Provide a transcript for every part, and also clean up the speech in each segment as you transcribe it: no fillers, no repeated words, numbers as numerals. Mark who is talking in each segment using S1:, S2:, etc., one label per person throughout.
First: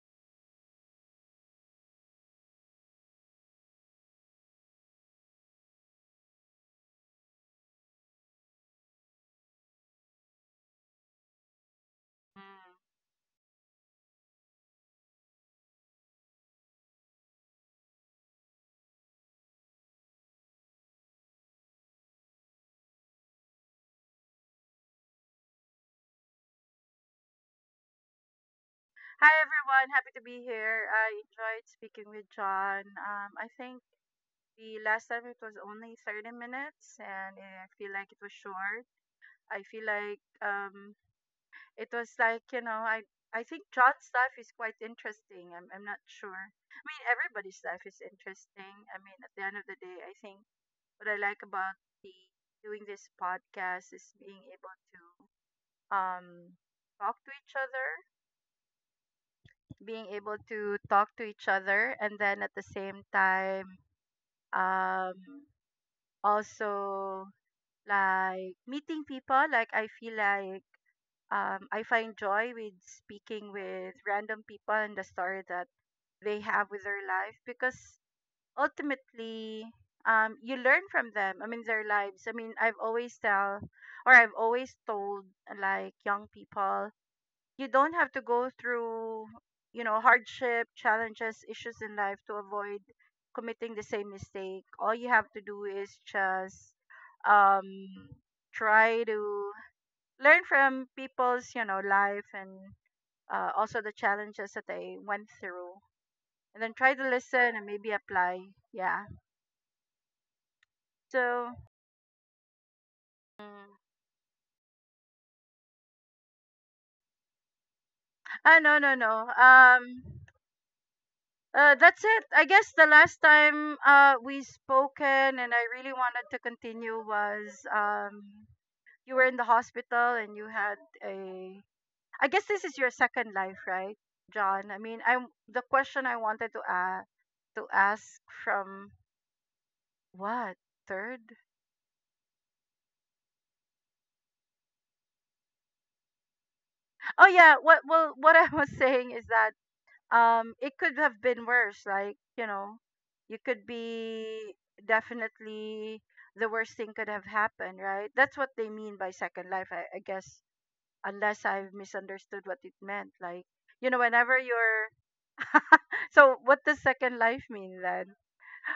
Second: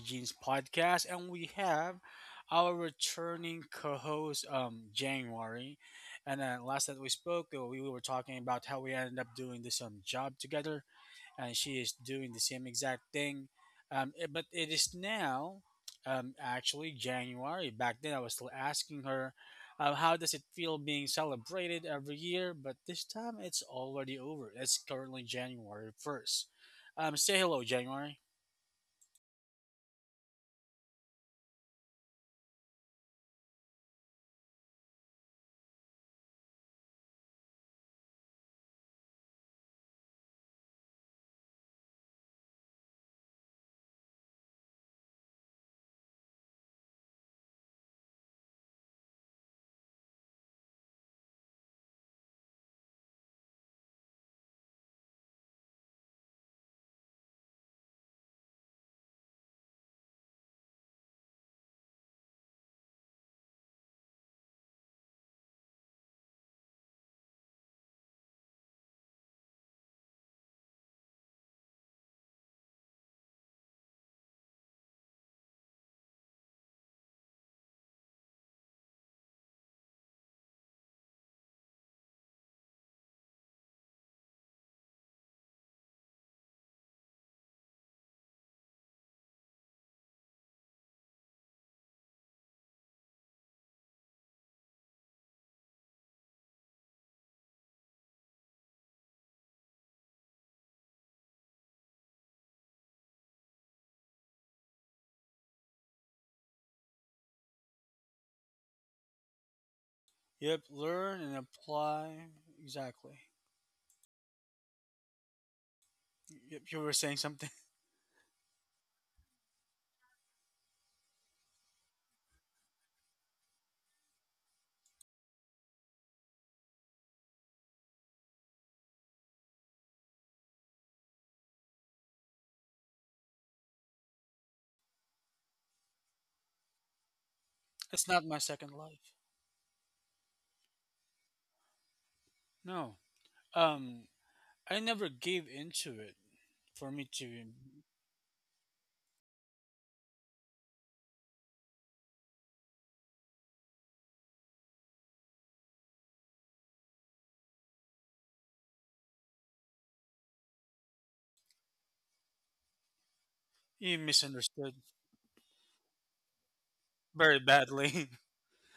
S1: Jeans Podcast, and we have our returning co-host, January. And last that we spoke, we were talking about how we ended up doing this job together, and she is doing the same exact thing. But it is now actually January. Back then, I was still asking her, how does it feel being celebrated every year? But this time, it's already over. It's currently January 1st. Say hello, January.
S2: Hi everyone, happy to be here. I enjoyed speaking with John. I think the last time it was only 30 minutes and I feel like it was short. I feel like it was I think John's life is quite interesting. I'm not sure. I mean, everybody's life is interesting. I mean, at the end of the day, I think what I like about the doing this podcast is being able to um, talk to each other, being able to talk to each other, and then at the same time um also like meeting people. Like, I feel like, I find joy with speaking with random people and the story that they have with their life, because ultimately you learn from them. I mean their lives. I mean, I've always told, like, young people, you don't have to go through, you know, hardship, challenges, issues in life to avoid committing the same mistake. All you have to do is just um try to learn from people's, you know, life and also the challenges that they went through, and then try to listen and maybe apply. Yeah.
S1: Yep, learn and
S2: So
S1: apply. Exactly.
S2: mm,
S1: Yep, you were saying something.
S2: ah no no no that's it. I guess the last time we spoken and I really wanted to continue was you were in the hospital and you had a, I guess this is your second life, right, John? I mean, I'm the question I wanted to
S1: It's not
S2: ask
S1: my second
S2: from,
S1: life.
S2: what, third?
S1: No. Um, I never gave into it for me
S2: Oh
S1: to.
S2: yeah, what, well, what I was saying is that it could have been worse, like, you know, you could be, definitely, the worst thing could have happened, right? That's what they mean by second life, I guess, unless I've misunderstood what it meant. Like, you
S1: You
S2: know, whenever
S1: misunderstood
S2: you're so what does second
S1: very
S2: life mean then?
S1: badly.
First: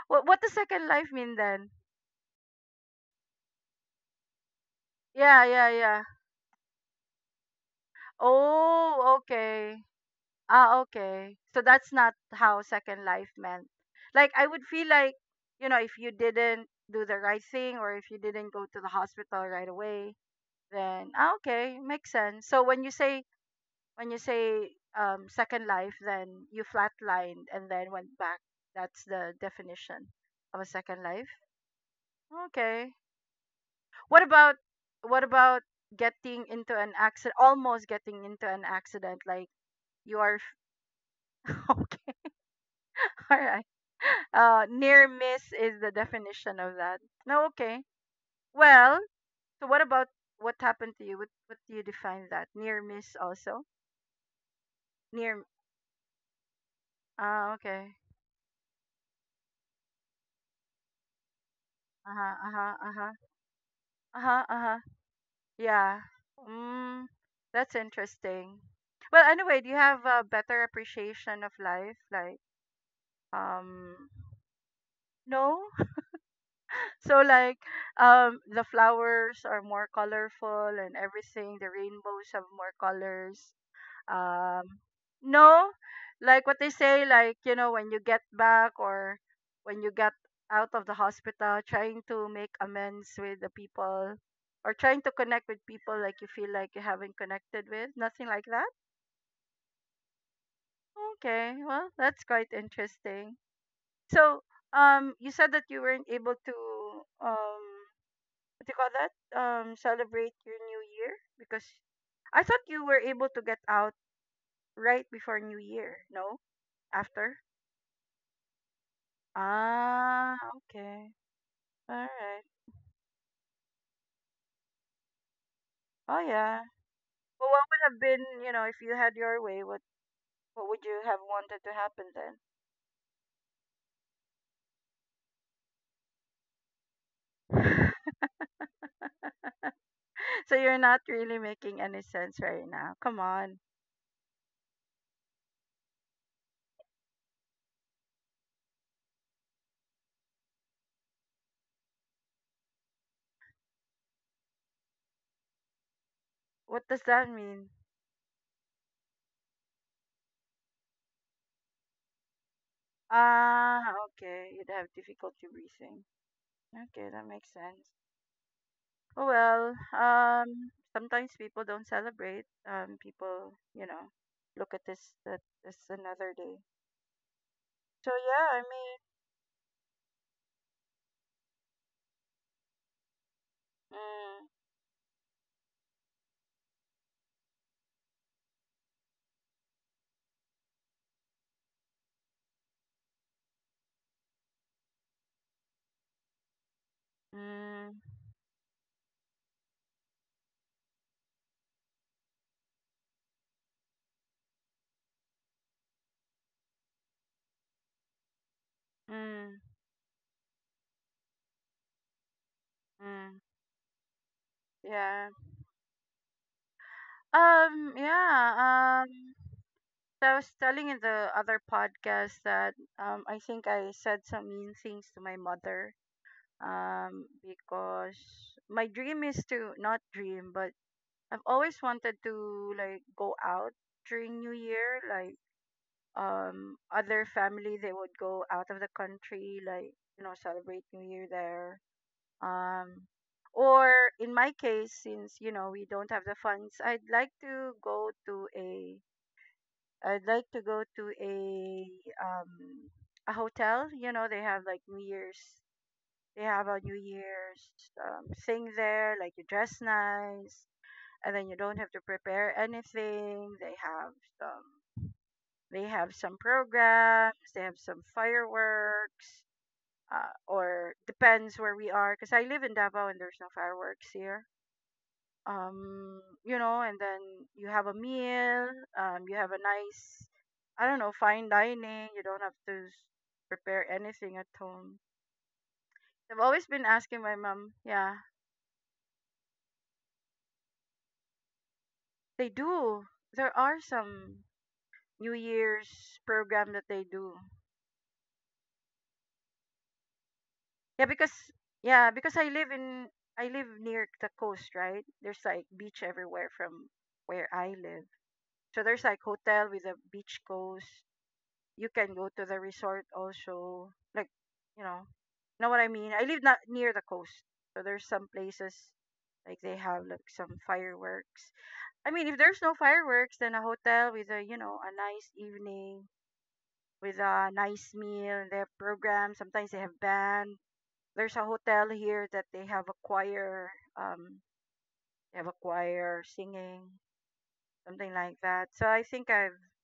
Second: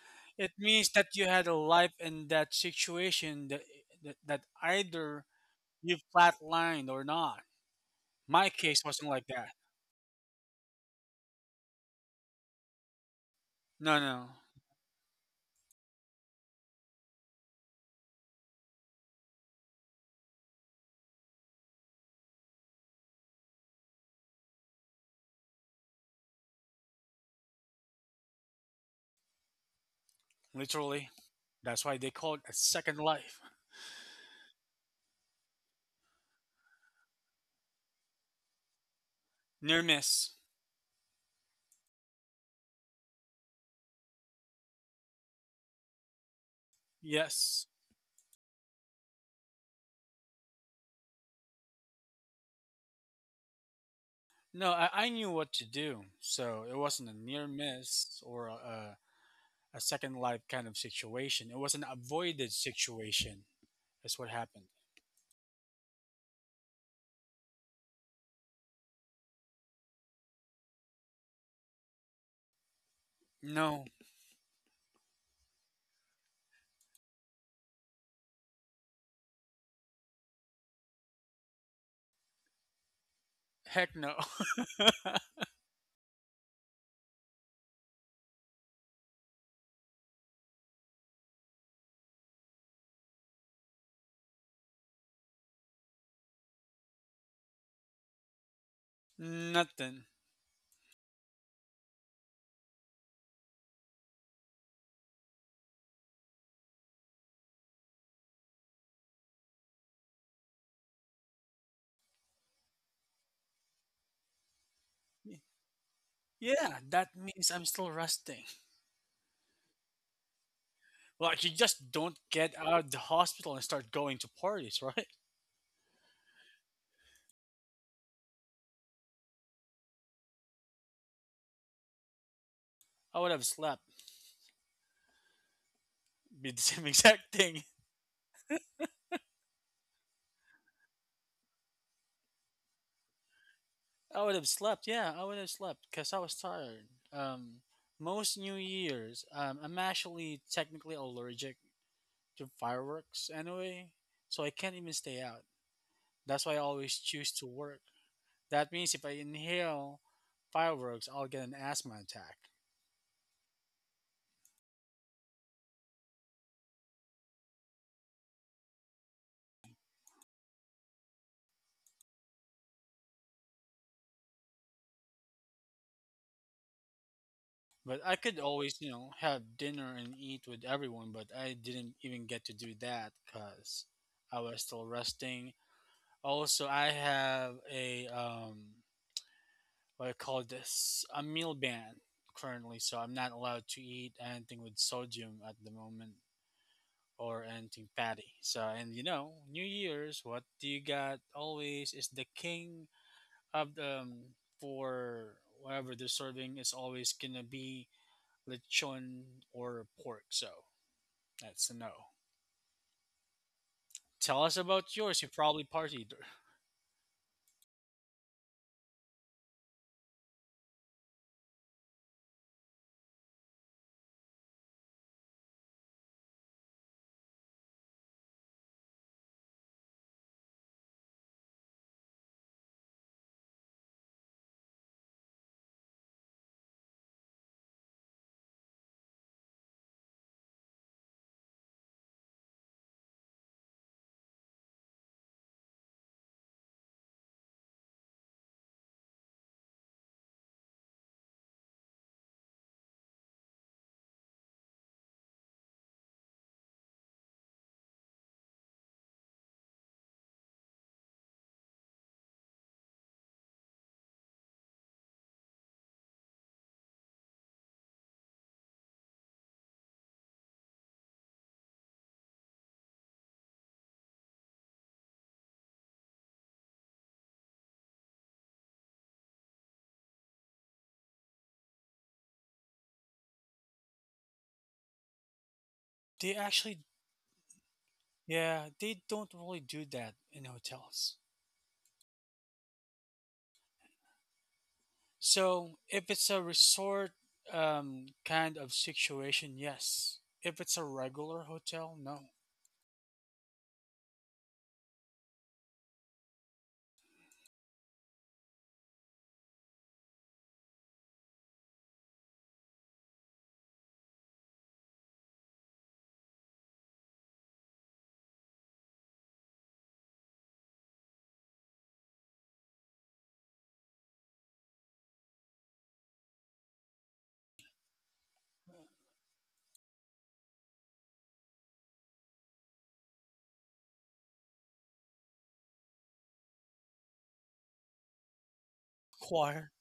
S2: What does
S1: It
S2: second
S1: means
S2: life
S1: that you
S2: mean
S1: had a
S2: then?
S1: life in that situation that either
S2: Yeah, yeah,
S1: you
S2: yeah.
S1: flatlined or not. My case wasn't
S2: Oh,
S1: like that.
S2: okay. Ah, okay. So that's not how Second Life meant.
S1: No, no,
S2: Like, I would feel like, you know, if you didn't do the right thing or if you didn't go to the hospital right away, then, ah, okay, makes sense. So when you say, when you say Second Life, then you flatlined and then went back. That's the definition of a Second
S1: literally.
S2: Life.
S1: That's why they call it a
S2: Okay.
S1: second life.
S2: What about, what about getting into an accident? Almost getting into an accident, like
S1: Near
S2: you
S1: miss.
S2: are. Alright. Near miss is the definition of that. No,
S1: Yes.
S2: okay. Well, so what happened to you? What do you define that? Near miss also?
S1: No, I knew
S2: Near.
S1: what to do. So it wasn't a near
S2: Ah, okay.
S1: miss or a second life kind of situation. It was an
S2: Uh huh. Uh
S1: avoided
S2: huh. Uh huh.
S1: situation. That's
S2: Uh
S1: what
S2: huh. Uh
S1: happened.
S2: huh. Yeah. Mm, that's interesting. Well, anyway, do you have a better appreciation of life? Like,
S1: No,
S2: um, no. So, like, the flowers are more colorful and everything. The rainbows have more colors.
S1: heck no.
S2: Um, no, like what they say, like, you know, when you get back, or when you get out of the hospital, trying to make amends with the people or trying to connect with people like you feel like you haven't connected with, nothing like that.
S1: Nothing.
S2: Okay, well, that's quite interesting. So, you said that you weren't able to, um, what do you call that? Celebrate your new year because I thought you were able to get out right before New Year, no?
S1: Yeah, that
S2: After?
S1: means I'm still resting.
S2: Ah, okay.
S1: Like you just
S2: All
S1: don't
S2: right.
S1: get out of the hospital and start going to parties, right?
S2: Oh yeah. Well, what would have been, you know, if you had your way, what, would you have wanted to happen then?
S1: I would have slept. Be the same exact thing.
S2: So you're not really making any sense right now. Come on.
S1: I would have slept. Yeah, I would have slept because I was tired. Um, most New Year's, I'm actually technically allergic to fireworks anyway, so I can't even stay out. That's why I
S2: What
S1: always
S2: does that
S1: choose to
S2: mean?
S1: work. That means if I inhale fireworks, I'll get an asthma attack.
S2: Ah, okay. You'd have difficulty breathing. Okay, that makes sense. Oh well, sometimes people don't celebrate. People, you know, look at this that this another day.
S1: But
S2: So
S1: I could
S2: yeah, I
S1: always,
S2: mean,
S1: have dinner and eat with everyone, but I didn't even get to do that because I was still resting. Also, I have a, what I call this, a meal ban currently, so I'm not allowed to eat anything with sodium at the moment or anything
S2: mm,
S1: fatty. So, and New Year's, what do you got always is the king of the, for whatever they're serving is always gonna be
S2: mm,
S1: lechon
S2: mm.
S1: or pork, so that's a no.
S2: Mm,
S1: Tell us about yours.
S2: yeah.
S1: You probably partied.
S2: Yeah. So I was telling in the other podcast that, I think I said some mean things to my mother. Because my dream is to not dream, but I've always wanted to like go out during New Year. Like, other family they would go out of the country, like, you know, celebrate New Year there. um or in my case, since, you know, we don't have the funds, I'd like to go to um a hotel. You know, they have like new year's they have a new year's thing there, like you dress nice and then you don't have to prepare anything. They have some they have some programs, they have some fireworks, or depends where we are, because I live in Davao and there's no fireworks here. You know, and then you have a meal, you have a nice, I don't know, fine dining. You don't have to prepare anything at home. I've
S1: They
S2: always been
S1: actually,
S2: asking my mom. Yeah,
S1: yeah, they don't really do that in hotels.
S2: they do. There are some new
S1: So if
S2: year's
S1: it's a
S2: program that they
S1: resort
S2: do.
S1: kind of situation, yes. If it's a
S2: Yeah, because,
S1: regular hotel, no.
S2: I live in, I live near the coast, right? There's like beach everywhere from where I live, so there's like hotel with a beach coast. You can go to the resort also, like, you know what I mean? I live not near the coast, so there's some places, like, they have like some fireworks. I mean, if there's no fireworks, then a hotel with a, you know, a nice evening with a nice meal, they have programs, sometimes they have band. There's a hotel here that they have a choir, um they have a choir singing something like that. So I think I've
S1: Choir.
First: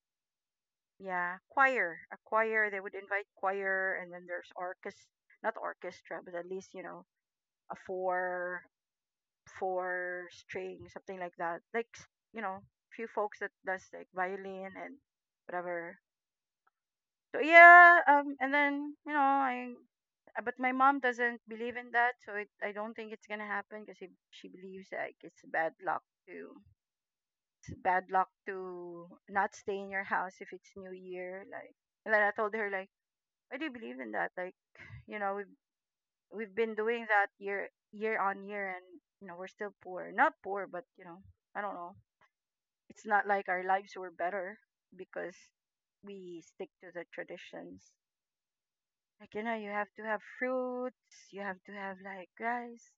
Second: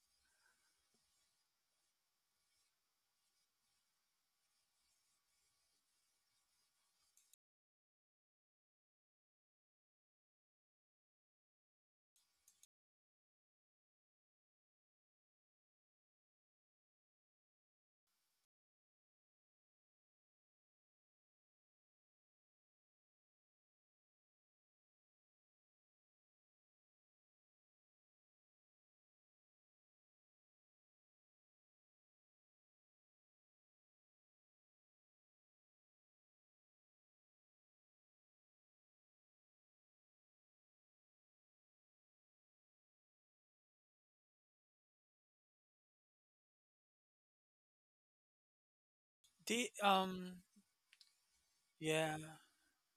S2: Yeah, choir, a choir. They would invite choir, and then there's orchestra, not orchestra, but at least, you know, a four string, something like that. You know, few folks that does like violin and whatever. So yeah, and then, you know, but my mom doesn't believe in that, so I don't think it's gonna happen because she believes like it's bad luck to, it's bad luck to not stay in your house if it's New Year, like. And then I told her, like, I do believe in that. Like, you know, we've been doing that year year on year, and, you know, we're still poor. Not poor, but, you know, I don't know. It's not like our lives were better because we stick to the traditions. Like, you know, you
S1: They,
S2: have to have fruits. You have to have
S1: yeah,
S2: like rice.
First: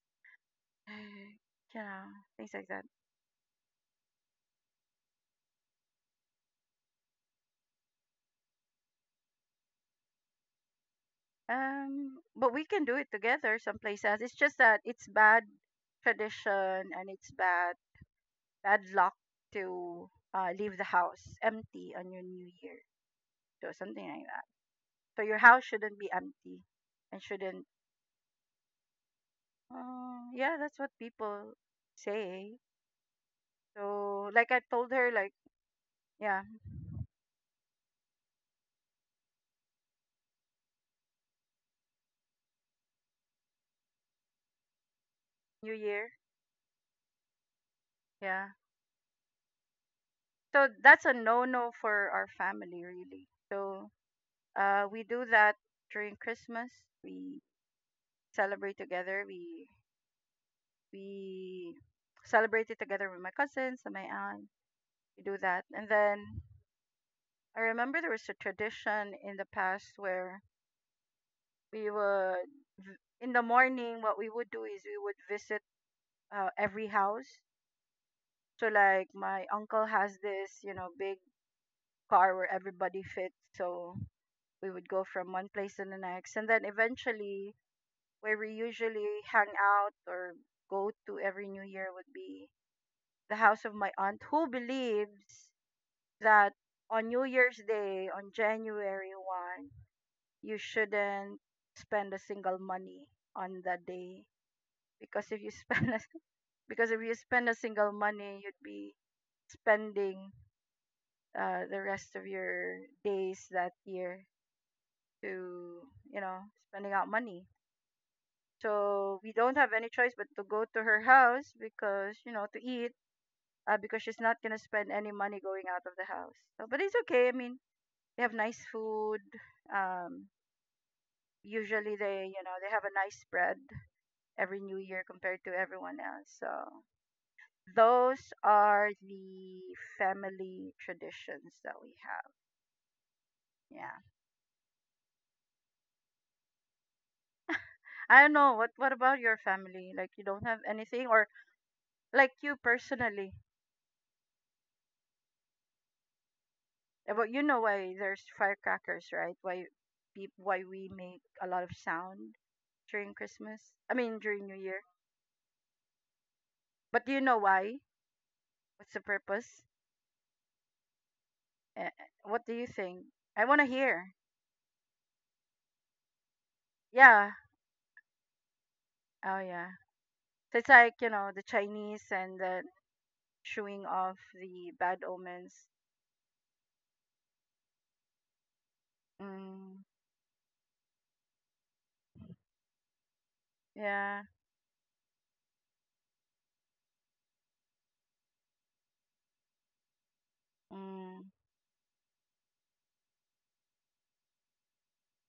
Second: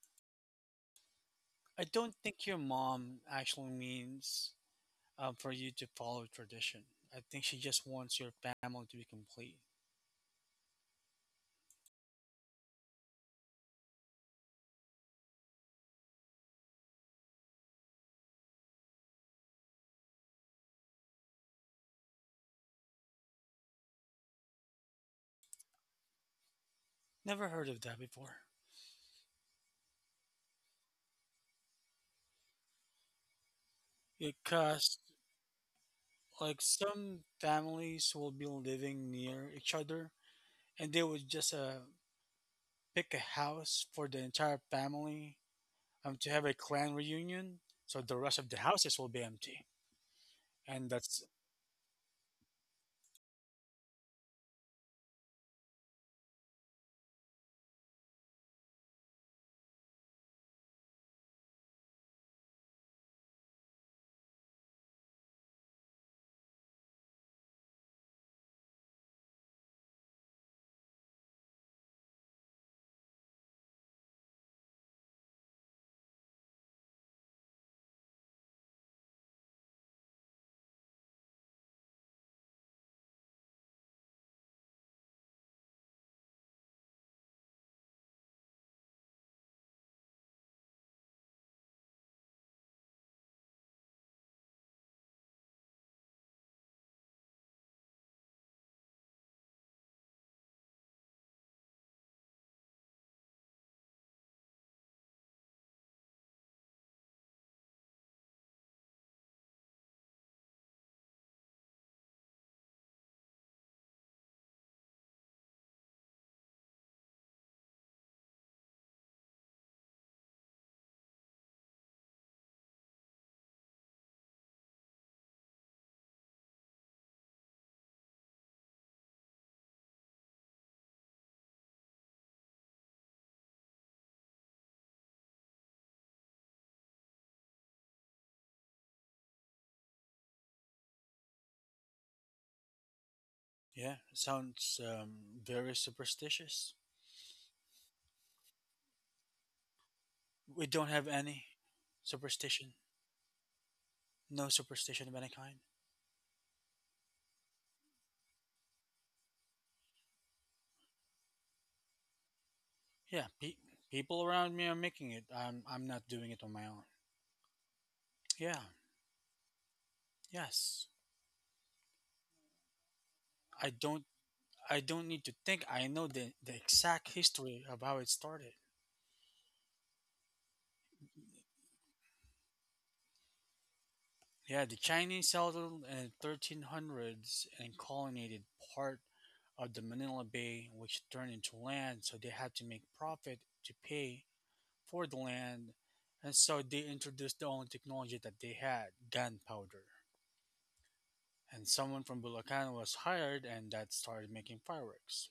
S2: You
S1: I
S2: know,
S1: don't think
S2: things
S1: your
S2: like that.
S1: mom actually means for you to follow tradition. I think she just wants your family to be complete.
S2: But we can do it together someplace else. It's just that it's bad tradition and it's bad luck to leave the house empty on your new year. So something like that. So your house shouldn't be empty and
S1: Never
S2: shouldn't.
S1: heard of that before.
S2: Yeah, that's what people say. So like I told
S1: Because
S2: her, like, yeah,
S1: like some families will be living near each other and they would just pick a house for the entire family
S2: new year,
S1: to have a clan reunion, so the rest
S2: yeah.
S1: of the houses will be empty.
S2: So
S1: and
S2: that's a
S1: that's
S2: no-no for our family, really. So we do that during Christmas. We celebrate together. We celebrate it together with my cousins and my aunt. We do that, and then I remember there was a tradition in the past where we would, in the morning, what we would do is we would visit every house. So, like, my uncle has this, you know, big car where everybody fits. So, we would go from one place to the next. And then eventually, where we usually hang out or go to every New Year would be the house of my aunt, who believes that on New Year's Day, on January 1st, you shouldn't spend a single money on that day, because if you spend a because if you spend a single money, you'd be spending the rest of your days that year to, you know, spending out money. So we don't have any choice but to go to her house, because, you know, to eat, because she's not gonna spend any money going out of the house. So, but it's okay, I mean, they have nice food, um usually they, you know, they have a nice spread every new year compared to everyone else. So those are the family traditions that we have.
S1: yeah
S2: Yeah.
S1: sounds very superstitious.
S2: I don't know, what about your family? Like, you don't have
S1: We don't have
S2: anything? Or
S1: any
S2: like you
S1: superstition,
S2: personally.
S1: no superstition of any kind.
S2: But you know why there's firecrackers, right? Why, peop why we make a lot of sound during
S1: Yeah,
S2: Christmas? I mean
S1: people
S2: during New
S1: around me are
S2: Year.
S1: making it. I'm not doing it on my own.
S2: But do you know why?
S1: yeah
S2: What's the purpose?
S1: yes
S2: Eh, eh, What do you think? I want to
S1: i don't
S2: hear.
S1: I don't need to think. I know the exact
S2: Yeah.
S1: history of how it started.
S2: Oh yeah. So it's like, you know, the Chinese and the showing off
S1: Yeah,
S2: the
S1: the
S2: bad
S1: Chinese
S2: omens.
S1: settled in 1300s and colonized part of the
S2: Mm,
S1: Manila Bay, which turned into land, so they had to make profit to pay
S2: yeah.
S1: for the land. And so they introduced the only technology that they had, gunpowder.
S2: Mm,
S1: And someone from Bulacan was hired, and that started making fireworks.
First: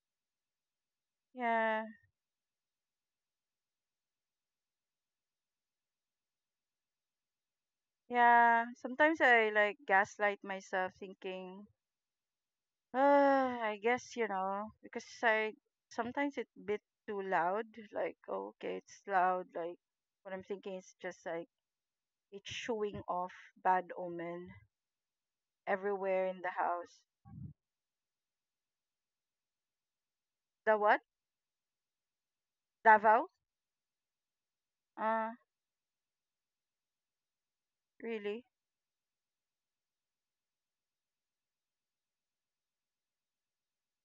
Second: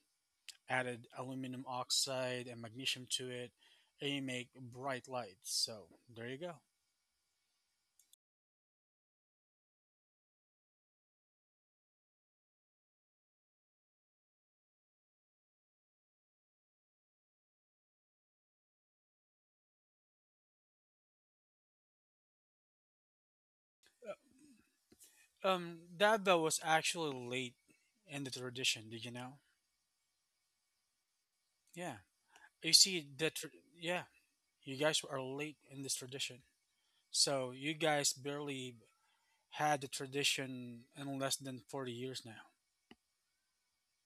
S1: Added aluminum
S2: yeah.
S1: oxide and magnesium to it, and you make bright lights. So there you go.
S2: Yeah. Sometimes I like gaslight myself thinking, uh, I guess, you know, because I, sometimes it's a bit too loud. Like, oh, okay, it's loud. Like, what I'm thinking is just like it's showing off bad omen
S1: Um, that
S2: everywhere in
S1: bell
S2: the
S1: was
S2: house.
S1: actually late in the tradition. Did you know?
S2: The what?
S1: Yeah, you see
S2: Davao?
S1: that. Tr yeah, you guys are
S2: Uh,
S1: late in this tradition. So you guys
S2: Really?
S1: barely had the tradition in less than 40 years now.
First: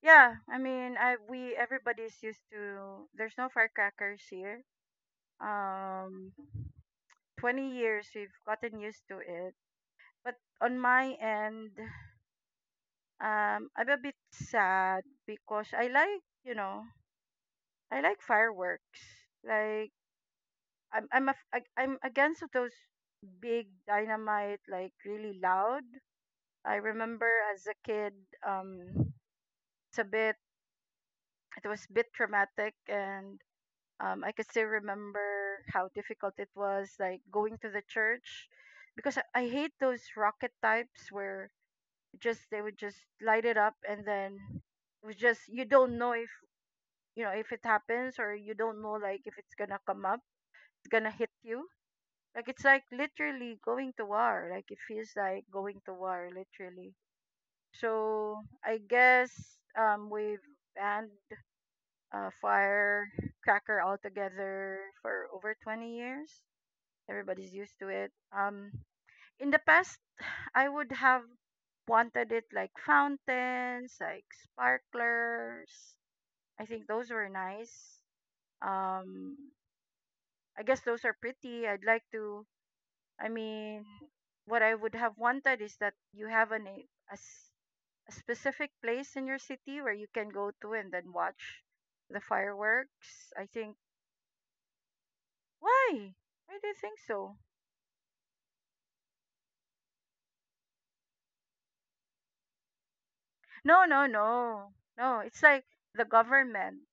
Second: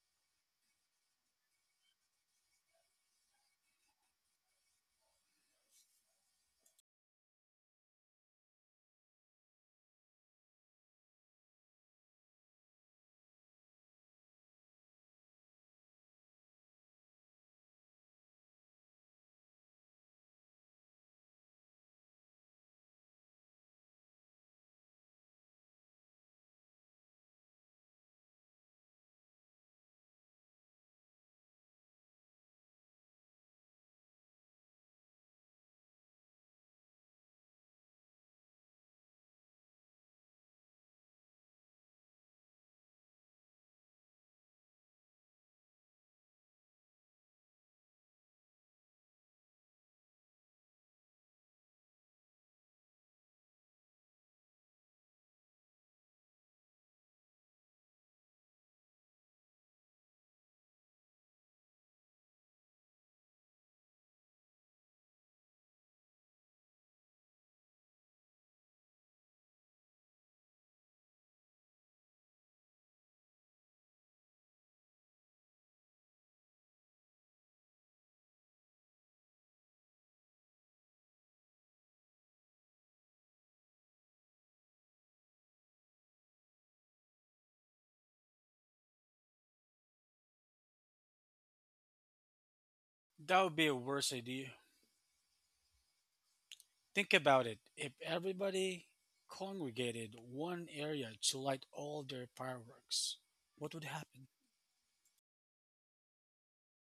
S2: Yeah, I mean, I we everybody's used to. There's no firecrackers here. Um, 20 years we've gotten used to it. But on my end, I'm a bit sad because I like, you know, I like fireworks. Like I'm against those big dynamite, like really loud. I remember as a kid, um, it's a bit, it was a bit traumatic, and I could still remember how difficult it was, like going to the church, because I hate those rocket types where just they would just light it up, and then it was just you don't know if you know if it happens, or you don't know like if it's gonna come up, it's gonna hit you. Like it's like literally going to war. Like it feels like going to war, literally. So I guess we've banned firecracker altogether for over 20 years. Everybody's used to it. In the past, I would have wanted it like fountains, like sparklers. I think those were nice. Um, I guess those are pretty. I'd like to. I mean, what I would have wanted is that you have an, a s- a specific place in your city where you can go to and then watch the fireworks,
S1: That
S2: I
S1: would be a
S2: think.
S1: worse idea.
S2: Why? Why do you think
S1: Think
S2: so?
S1: about it. If everybody congregated one area to light all their fireworks, what would
S2: No, no,
S1: happen?
S2: no. No, it's like the government.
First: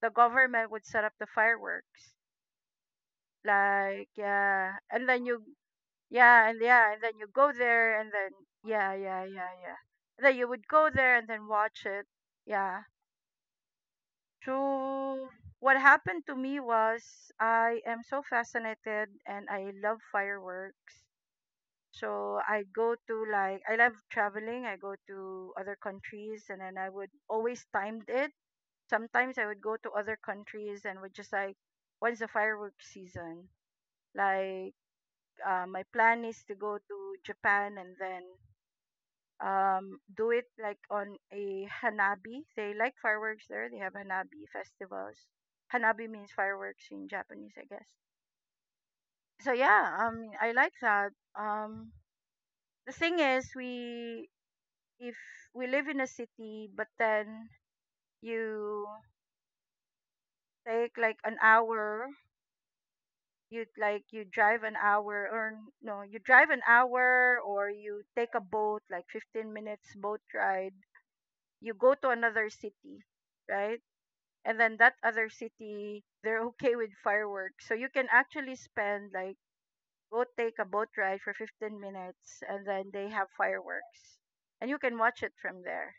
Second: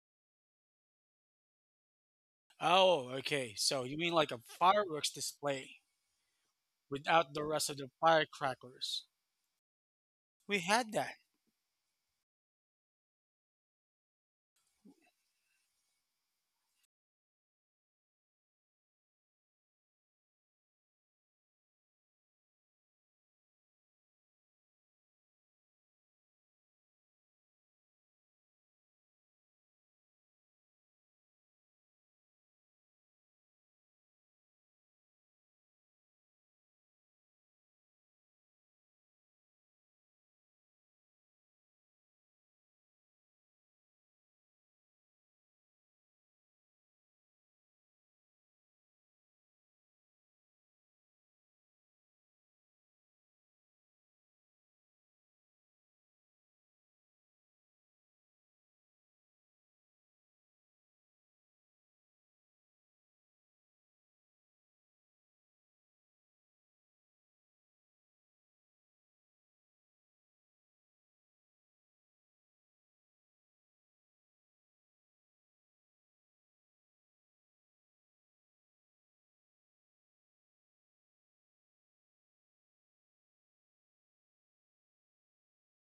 S2: the government would set up the fireworks.
S1: Oh, okay. So you
S2: Like
S1: mean like a
S2: yeah, and
S1: fireworks
S2: then you
S1: display
S2: yeah, and yeah, and then you
S1: without the
S2: go
S1: rest of the
S2: there, and then yeah,
S1: firecrackers?
S2: yeah, yeah, yeah. And then you
S1: We
S2: would go
S1: had
S2: there
S1: that.
S2: and then watch it. Yeah. True. What happened to me was I am so fascinated and I love fireworks. So I go to, like, I love traveling. I go to other countries and then I would always timed it, sometimes I would go to other countries and would just like, when's the fireworks season? Like my plan is to go to Japan and then do it like on a hanabi. They like fireworks there. They have hanabi festivals. Hanabi means fireworks in Japanese, I guess. So yeah, I like that. Um the thing is we if we live in a city but then you take like an hour, you drive an hour, or no, you drive an hour or you take a boat, like 15 minutes boat ride, you go to another city, right? And then that other city, they're okay with fireworks, so you can actually spend, like, go take a boat ride for 15 minutes and then they have fireworks and you can watch it from there.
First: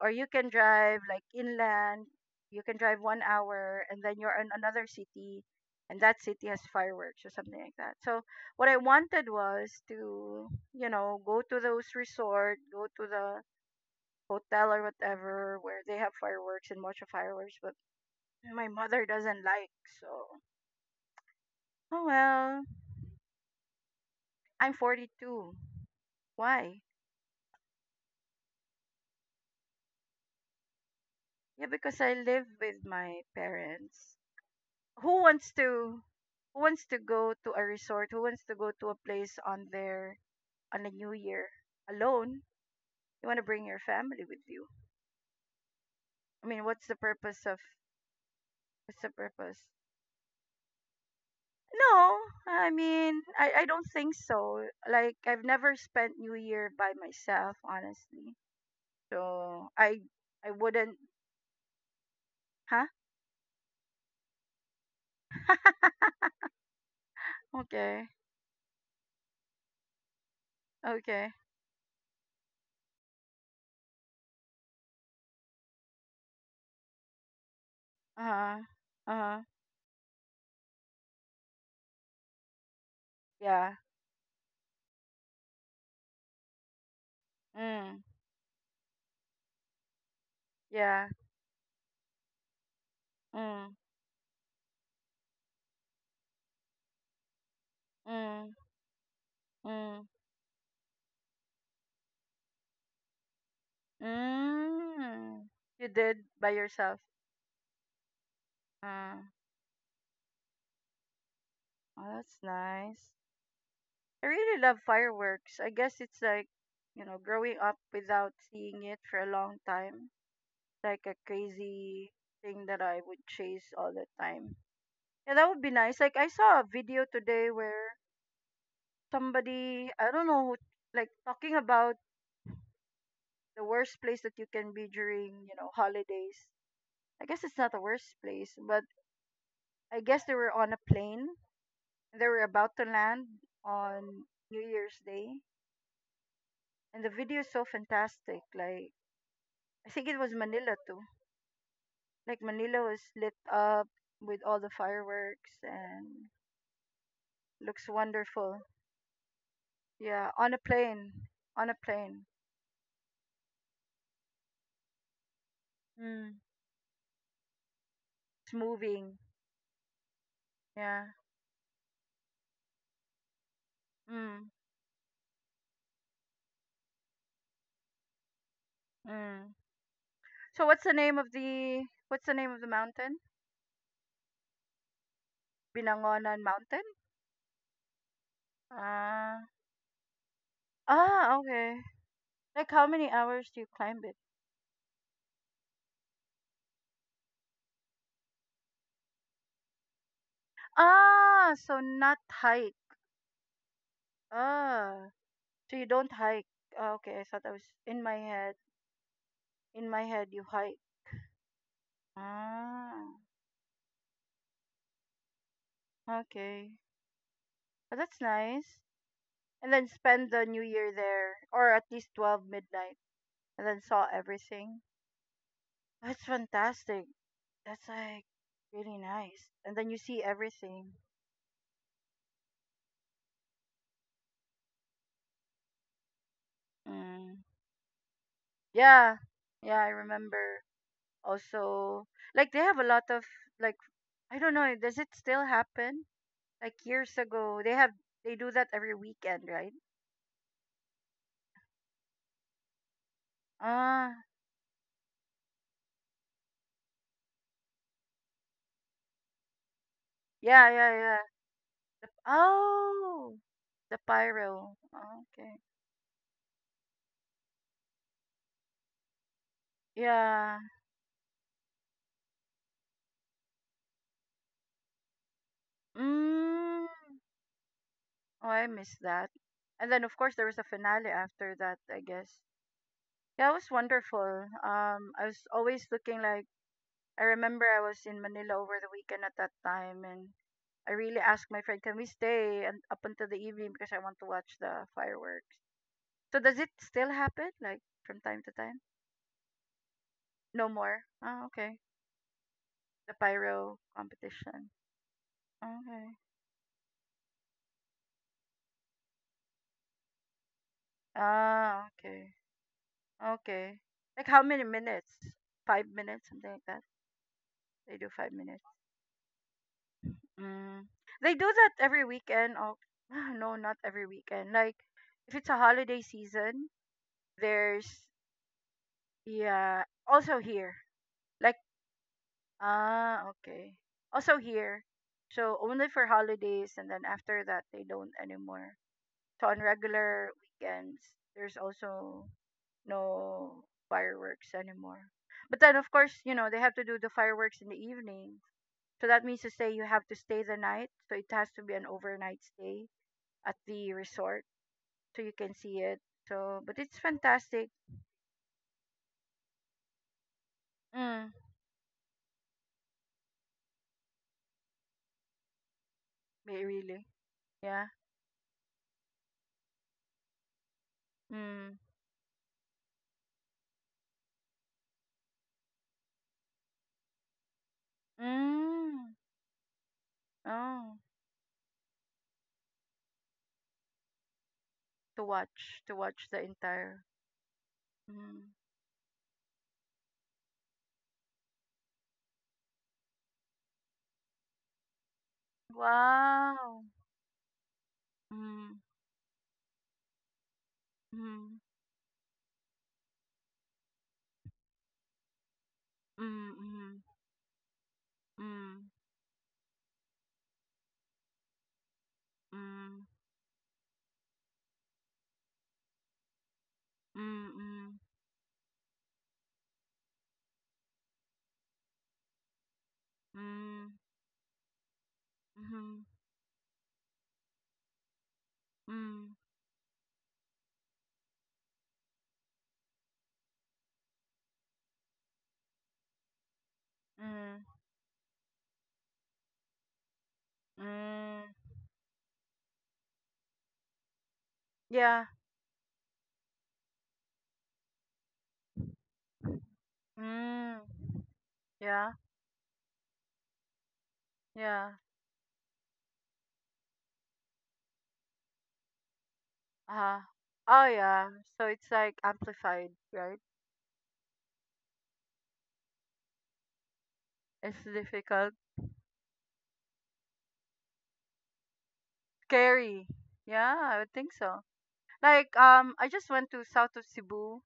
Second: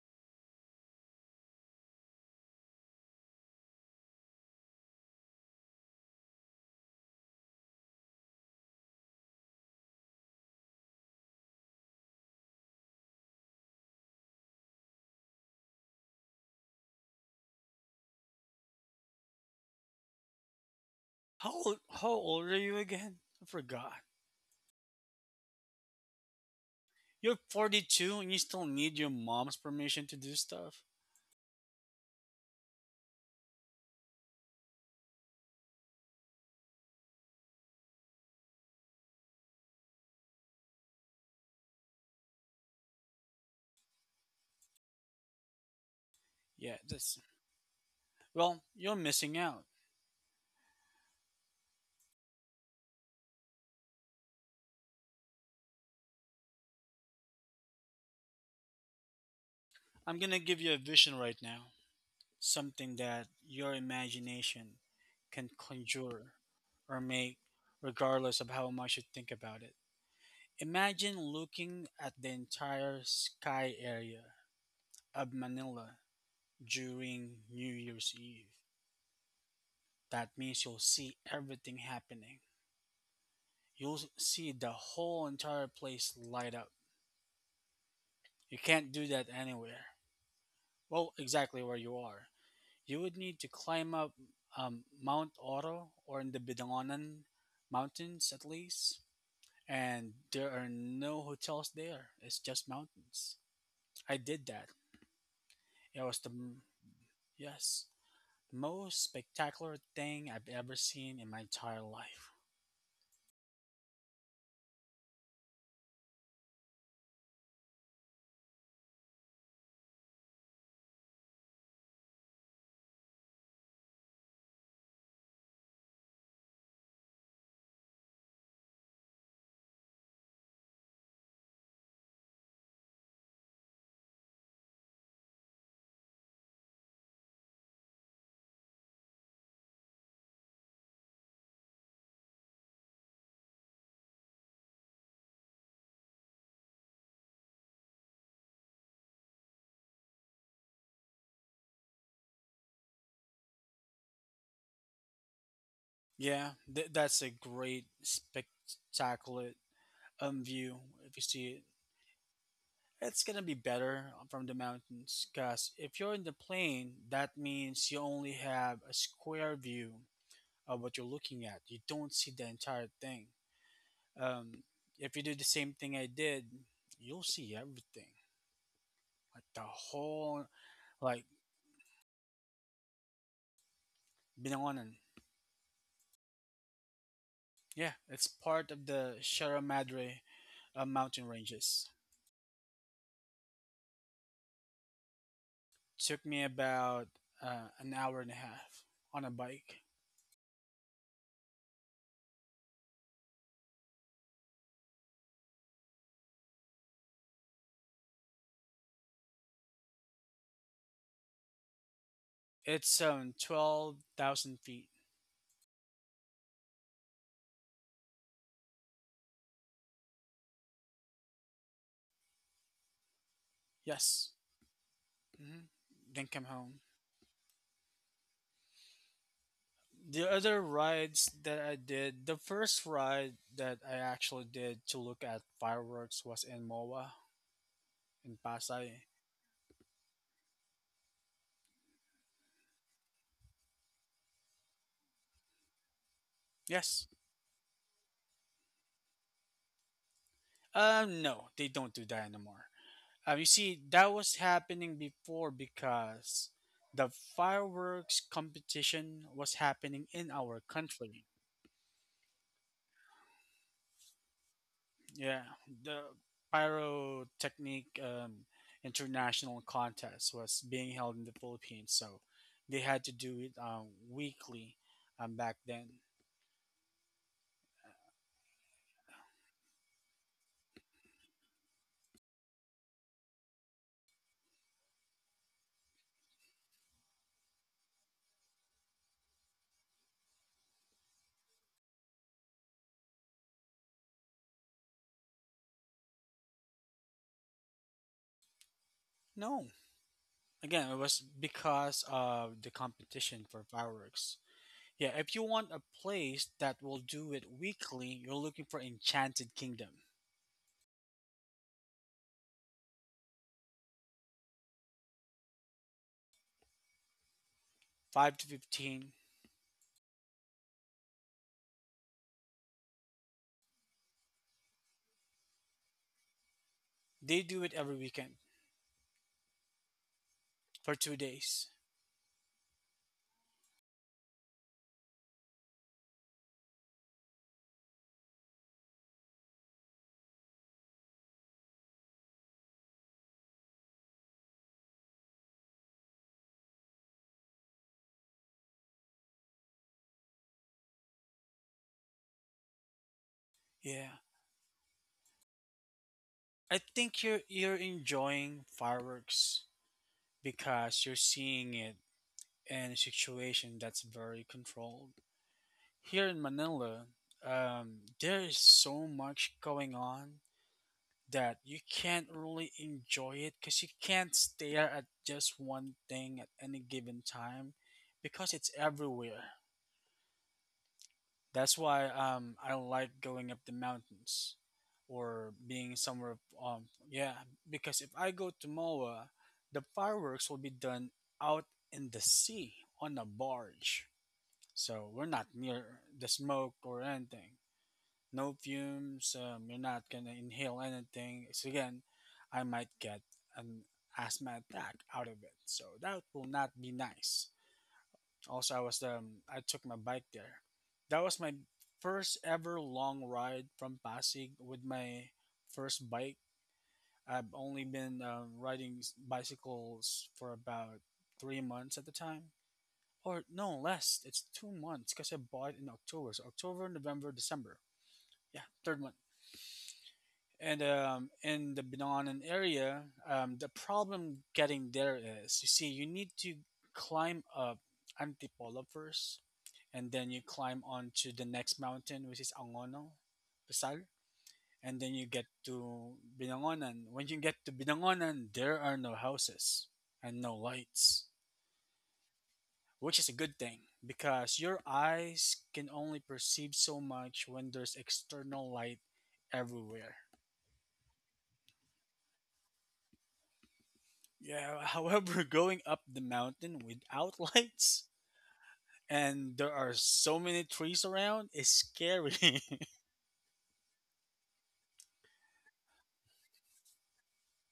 S2: Or you can drive like inland, you can drive 1 hour and then you're in another city and that city has fireworks or something like that. So what I wanted was to, you know, go to those resort, go to the hotel or whatever where they have fireworks and watch the fireworks, but my mother doesn't like, so
S1: How old,
S2: oh
S1: how old are
S2: well.
S1: you again? I forgot.
S2: I'm 42. Why?
S1: You're 42 and you still need your mom's permission to do stuff?
S2: Yeah, because I live with my parents. who wants to who wants to go to a resort? Who wants to go to a place on their on a new year alone? You want to bring your family with you. I mean,
S1: Yeah, that's. Well, you're
S2: what's the
S1: missing
S2: purpose?
S1: out.
S2: No, I mean, I don't think so. Like I've never spent New Year by myself, honestly. So
S1: I'm gonna
S2: I
S1: give you a
S2: wouldn't
S1: vision right now.
S2: huh?
S1: Something that your imagination can conjure or make,
S2: Okay.
S1: regardless of how much you think about it. Imagine
S2: Okay.
S1: looking at the entire sky area of Manila during New Year's Eve.
S2: Uh-huh. Uh-huh.
S1: That means you'll see everything happening.
S2: Yeah.
S1: You'll see the whole entire place light up.
S2: Mm.
S1: You can't do that anywhere.
S2: Yeah.
S1: Well, exactly where you are. You would need to
S2: Mm.
S1: climb up Mount Oro or in the Bidangonan Mountains at
S2: Mm.
S1: least.
S2: Mm.
S1: And there are no hotels there. It's just mountains. I did that.
S2: Mm. You
S1: It was,
S2: did by yourself.
S1: yes, most
S2: Mm.
S1: spectacular thing I've ever seen in my entire
S2: Oh,
S1: life.
S2: that's nice. I really love fireworks. I guess it's like, you know, growing up without seeing it for a long time, like a crazy thing that I would chase all the time. Yeah, that would be nice. Like I saw a video today where somebody, I don't know, like talking about the worst place that you can be during, you know, holidays. I guess it's not the worst place, but I guess they were on a plane, they were about to land on New Year's Day, and the video is so fantastic. Like I think it was Manila too. Like Manila was lit up with all the fireworks and
S1: Yeah, that's a great
S2: looks wonderful.
S1: spectacular
S2: Yeah, on a
S1: view if you
S2: plane,
S1: see.
S2: on a plane.
S1: It's gonna be better from the mountains, cause if you're in the
S2: Mm,
S1: plane, that means you only
S2: it's
S1: have a
S2: moving.
S1: square view of what you're
S2: Yeah.
S1: looking at. You don't see the entire thing. Um,
S2: Mm,
S1: if you do the same thing I did, you'll see everything, like
S2: mm.
S1: the whole,
S2: So
S1: like
S2: what's the name of the mountain?
S1: Binangonan.
S2: Binangonan Mountain.
S1: Yeah, it's part of the
S2: Ah.
S1: Sierra Madre mountain
S2: Ah. Okay.
S1: ranges.
S2: Like how many hours do you climb it?
S1: Took me about an hour and a half on a bike.
S2: Ah, so not hike. Ah, so you don't hike. Ah, okay, I thought I was in my head. in my head, you hike.
S1: It's
S2: Ah,
S1: 12,000 feet.
S2: okay. Well, that's nice. And then spend the new year there, or at least 12 midnight, and then saw
S1: Yes.
S2: everything.
S1: Mhm. Then
S2: That's
S1: come home.
S2: fantastic. That's like really nice. And then you see
S1: The other
S2: everything.
S1: rides that I did, the first ride that I actually did to look at fireworks was in Moa
S2: Mm.
S1: in Pasay.
S2: Yeah, yeah, I remember. Also, like they have a lot of, like, I don't know, does it still happen? Like
S1: Yes.
S2: years ago, they have, they do that every weekend, right?
S1: No, they don't do that anymore. You see, that
S2: Ah,
S1: was happening before because the fireworks competition was happening in our
S2: yeah, yeah, yeah.
S1: country.
S2: The, oh, the pyro. Oh,
S1: Yeah,
S2: okay.
S1: the Pyrotechnic International Contest was
S2: Yeah.
S1: being held in the Philippines, so they had to do it weekly back then.
S2: Mm. Oh, I missed that. And then of course there was a finale after that, I guess. Yeah, it was wonderful. I was always looking, like, I remember I was in Manila over the weekend at that time, and I really asked my friend, "Can we stay and up until the evening because I want to watch the fireworks?" So does it still happen, like from time to time?
S1: No,
S2: No
S1: again, it
S2: more?
S1: was
S2: Ah, okay.
S1: because of the
S2: The
S1: competition for
S2: pyro
S1: fireworks.
S2: competition.
S1: Yeah, if you want a
S2: Okay.
S1: place that will do it weekly, you're looking for Enchanted Kingdom,
S2: Ah, okay. Okay. Like how many minutes? 5 minutes, something like that. They do
S1: 5
S2: five
S1: to
S2: minutes.
S1: 15.
S2: Mm. They do that every weekend. Oh, no, not every weekend. Like if it's a holiday season,
S1: They do it every
S2: there's
S1: weekend
S2: yeah. Also here,
S1: for two
S2: like
S1: days.
S2: ah, okay. Also here, so only for holidays, and then after that they don't anymore. So on regular weekends, there's also no fireworks anymore. But then, of course, you know, they have to do the fireworks in the evening. So that means to say you have to stay the night. So it has to be an overnight stay at the
S1: Yeah,
S2: resort so you can see it. So,
S1: I
S2: but it's
S1: think you're
S2: fantastic.
S1: enjoying fireworks because you're
S2: Mm,
S1: seeing it in a situation that's very controlled. Here in Manila,
S2: really. Yeah.
S1: there is so much going on that you
S2: Mm.
S1: can't really enjoy it because you can't stare at just one thing at any given time because it's
S2: Mm.
S1: everywhere.
S2: Oh,
S1: That's why I don't like going up the mountains or being
S2: to watch
S1: somewhere,
S2: the entire.
S1: yeah, because if I go
S2: Mm.
S1: to Moa, the fireworks will be done out in the sea on a barge. So we're not near the smoke
S2: Wow.
S1: or anything. No
S2: Mm.
S1: fumes. You're not gonna inhale anything.
S2: Mm.
S1: So again, I might get an asthma attack out of it. So that will
S2: Mm.
S1: not be
S2: Mm.
S1: nice. Also,
S2: Mm.
S1: I took my bike there. That was my first ever
S2: Mm.
S1: long ride from Pasig with my first bike. I've
S2: Mm.
S1: only
S2: Mm.
S1: been riding bicycles for about 3 months at the time, or no
S2: Mm.
S1: less. It's 2 months because I bought
S2: Mm.
S1: in
S2: Mm.
S1: October, so October, November, December. Yeah, third month.
S2: Mm,
S1: And in the Binangan area, the problem getting there is you see you need to climb
S2: mm,
S1: up Antipolo first, and then you climb onto the
S2: mm.
S1: next mountain, which is Angono, Pasal, and then you
S2: Yeah.
S1: get to Binangonan. When you get to Binangonan, there are no houses and no
S2: Mm.
S1: lights,
S2: Yeah.
S1: which is a good thing because your
S2: Yeah.
S1: eyes can only perceive so much when there's external light everywhere.
S2: Uh-huh. Oh yeah. So it's like amplified, right?
S1: Yeah, however, going up the mountain without
S2: It's
S1: lights
S2: difficult.
S1: and there are so many trees around is scary.
S2: Scary. Yeah, I would think so. Like I just went to south of Cebu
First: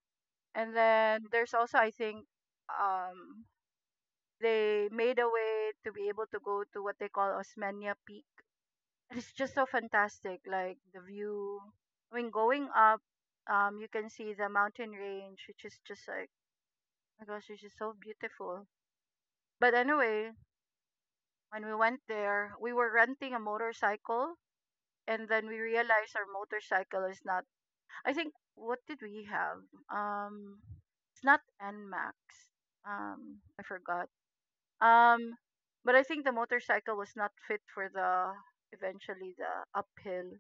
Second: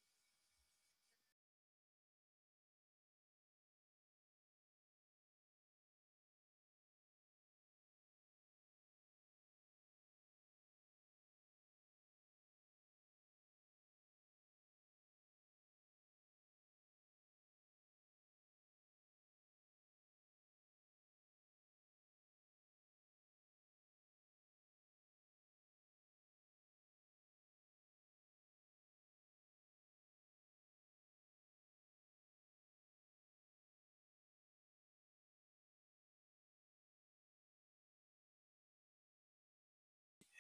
S2: and then there's also I think um they made a way to be able to go to what they call Osmeña Peak. It's just so fantastic, like the view when going up. You can see the mountain range, which is just like, oh my gosh, it's just so beautiful. But anyway, when we went there we were renting a motorcycle, and then we realized our motorcycle is not, I think, what did we have? um it's not N Max. I forgot. um but I think the motorcycle was not fit for the, eventually, the uphill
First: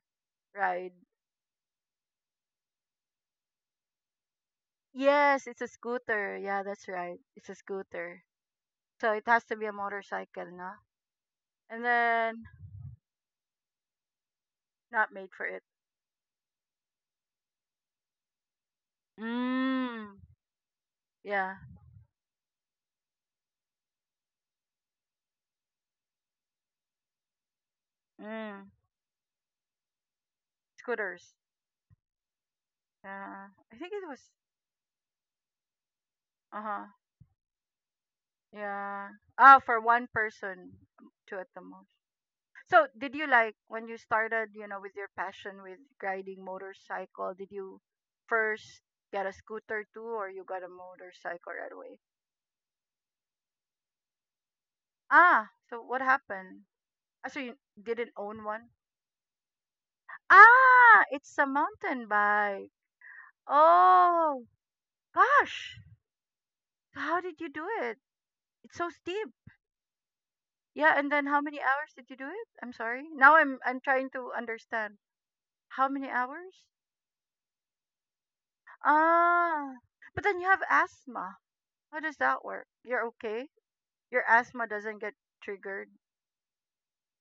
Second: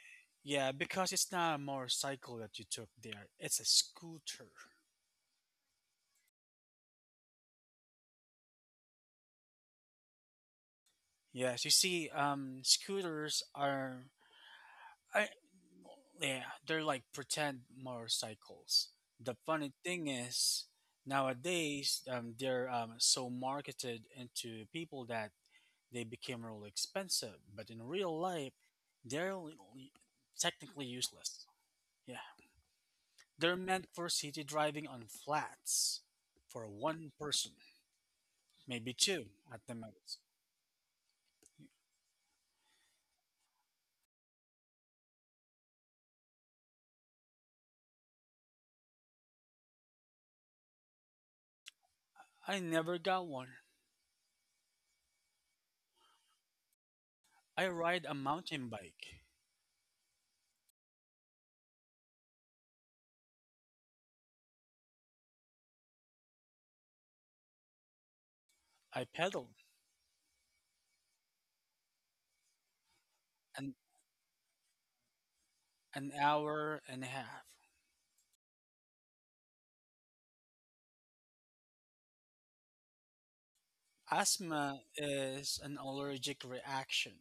S1: Yeah,
S2: ride.
S1: because it's not a motorcycle that you took there. It's a scooter.
S2: Yes, it's a scooter. Yeah, that's right. It's a scooter. So it has to be a motorcycle, no?
S1: Yes, you
S2: And
S1: see,
S2: then
S1: scooters are,
S2: not
S1: I,
S2: made for it.
S1: yeah, they're like pretend motorcycles. The funny thing
S2: Mm.
S1: is,
S2: Yeah.
S1: nowadays, they're so marketed into people that they became really expensive. But in real life,
S2: Mm.
S1: they're technically
S2: Scooters.
S1: useless. Yeah,
S2: Yeah.
S1: they're
S2: I
S1: meant
S2: think
S1: for
S2: it was
S1: city driving on flats for
S2: uh-huh.
S1: one person, maybe
S2: Yeah.
S1: two at
S2: Ah,
S1: the
S2: for one
S1: most.
S2: person, two at the most. So did you, like, when you started, you know, with your passion with riding motorcycle, did you first get a scooter too, or you got a motorcycle right away?
S1: I never got one.
S2: Ah, so what happened? Ah, so
S1: I
S2: you
S1: ride a
S2: didn't own
S1: mountain
S2: one?
S1: bike.
S2: Ah, it's a mountain bike. Oh, gosh. How did you do it? It's so
S1: I
S2: steep.
S1: pedal
S2: Yeah, and then how many hours did you do it? I'm sorry. Now
S1: an,
S2: I'm trying to understand. How many
S1: an
S2: hours?
S1: hour and a half.
S2: Ah. But then you have asthma. How does that work? You're okay? Your asthma
S1: Asthma
S2: doesn't get
S1: is an
S2: triggered.
S1: allergic reaction,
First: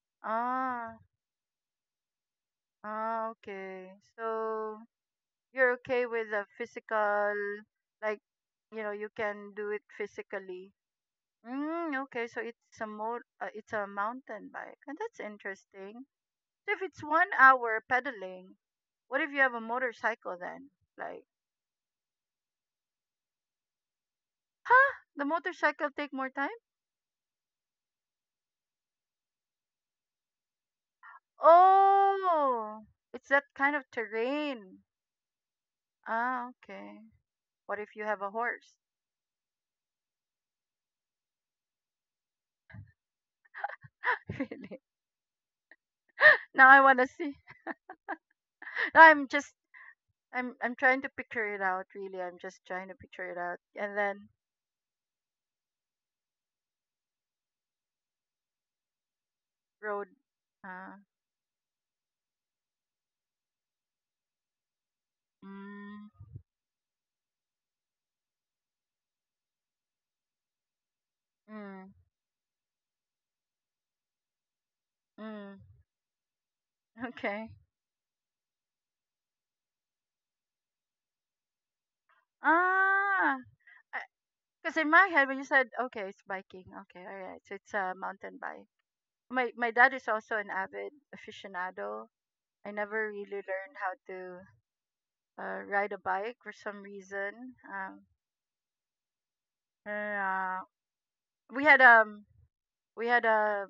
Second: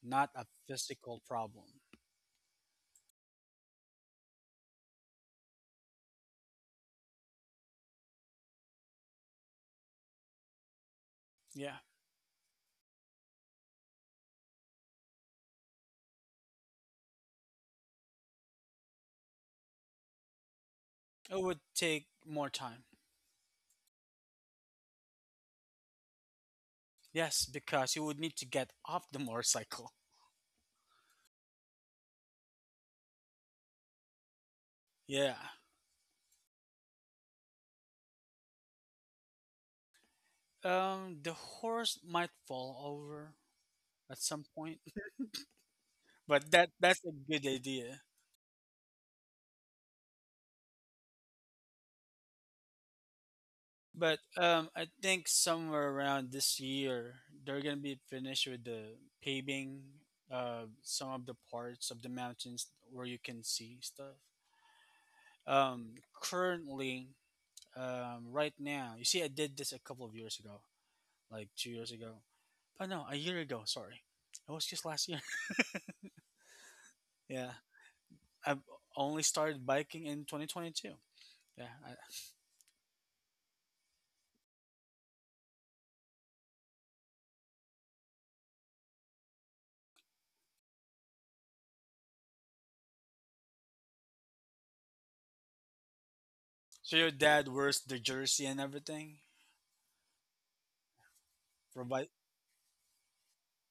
S1: not a
S2: Ah.
S1: physical problem.
S2: Ah, okay. So you're okay with the physical, like, you know, you can do it physically.
S1: Yeah,
S2: Mm, okay, so it's a more it's a mountain bike and that's interesting. So if it's 1 hour pedaling, what if you have a motorcycle then, like,
S1: it would take more time.
S2: huh, the motorcycle take more time?
S1: Yes, because you would need to get off the motorcycle.
S2: Oh, it's that kind of terrain.
S1: Yeah.
S2: Ah, okay. What if you have a horse?
S1: The horse might fall over at some
S2: Really?
S1: point, but
S2: Now
S1: that
S2: I want
S1: that's
S2: to
S1: a
S2: see.
S1: good idea.
S2: Now I'm just I'm trying to picture it out. Really, I'm just trying to picture it out. And
S1: But
S2: then
S1: I think somewhere around this year, they're gonna be finished with the paving,
S2: road. Uh,
S1: some of the parts of the mountains where you can see stuff. Um,
S2: mm,
S1: currently, right now, you see, I did this a couple of years ago, like two
S2: mm,
S1: years ago. Oh no, a year ago. Sorry, it was just last year.
S2: mm, okay.
S1: Yeah, I've only started biking in 2022. Yeah. I,
S2: Ah, because in my head when you said okay, it's biking. Okay, all right. So it's a mountain bike. My dad is also an avid aficionado. I never really learned how to ride a bike for some
S1: so your dad
S2: reason.
S1: wears the jersey and everything.
S2: Uh, we had
S1: Provide.
S2: um we had a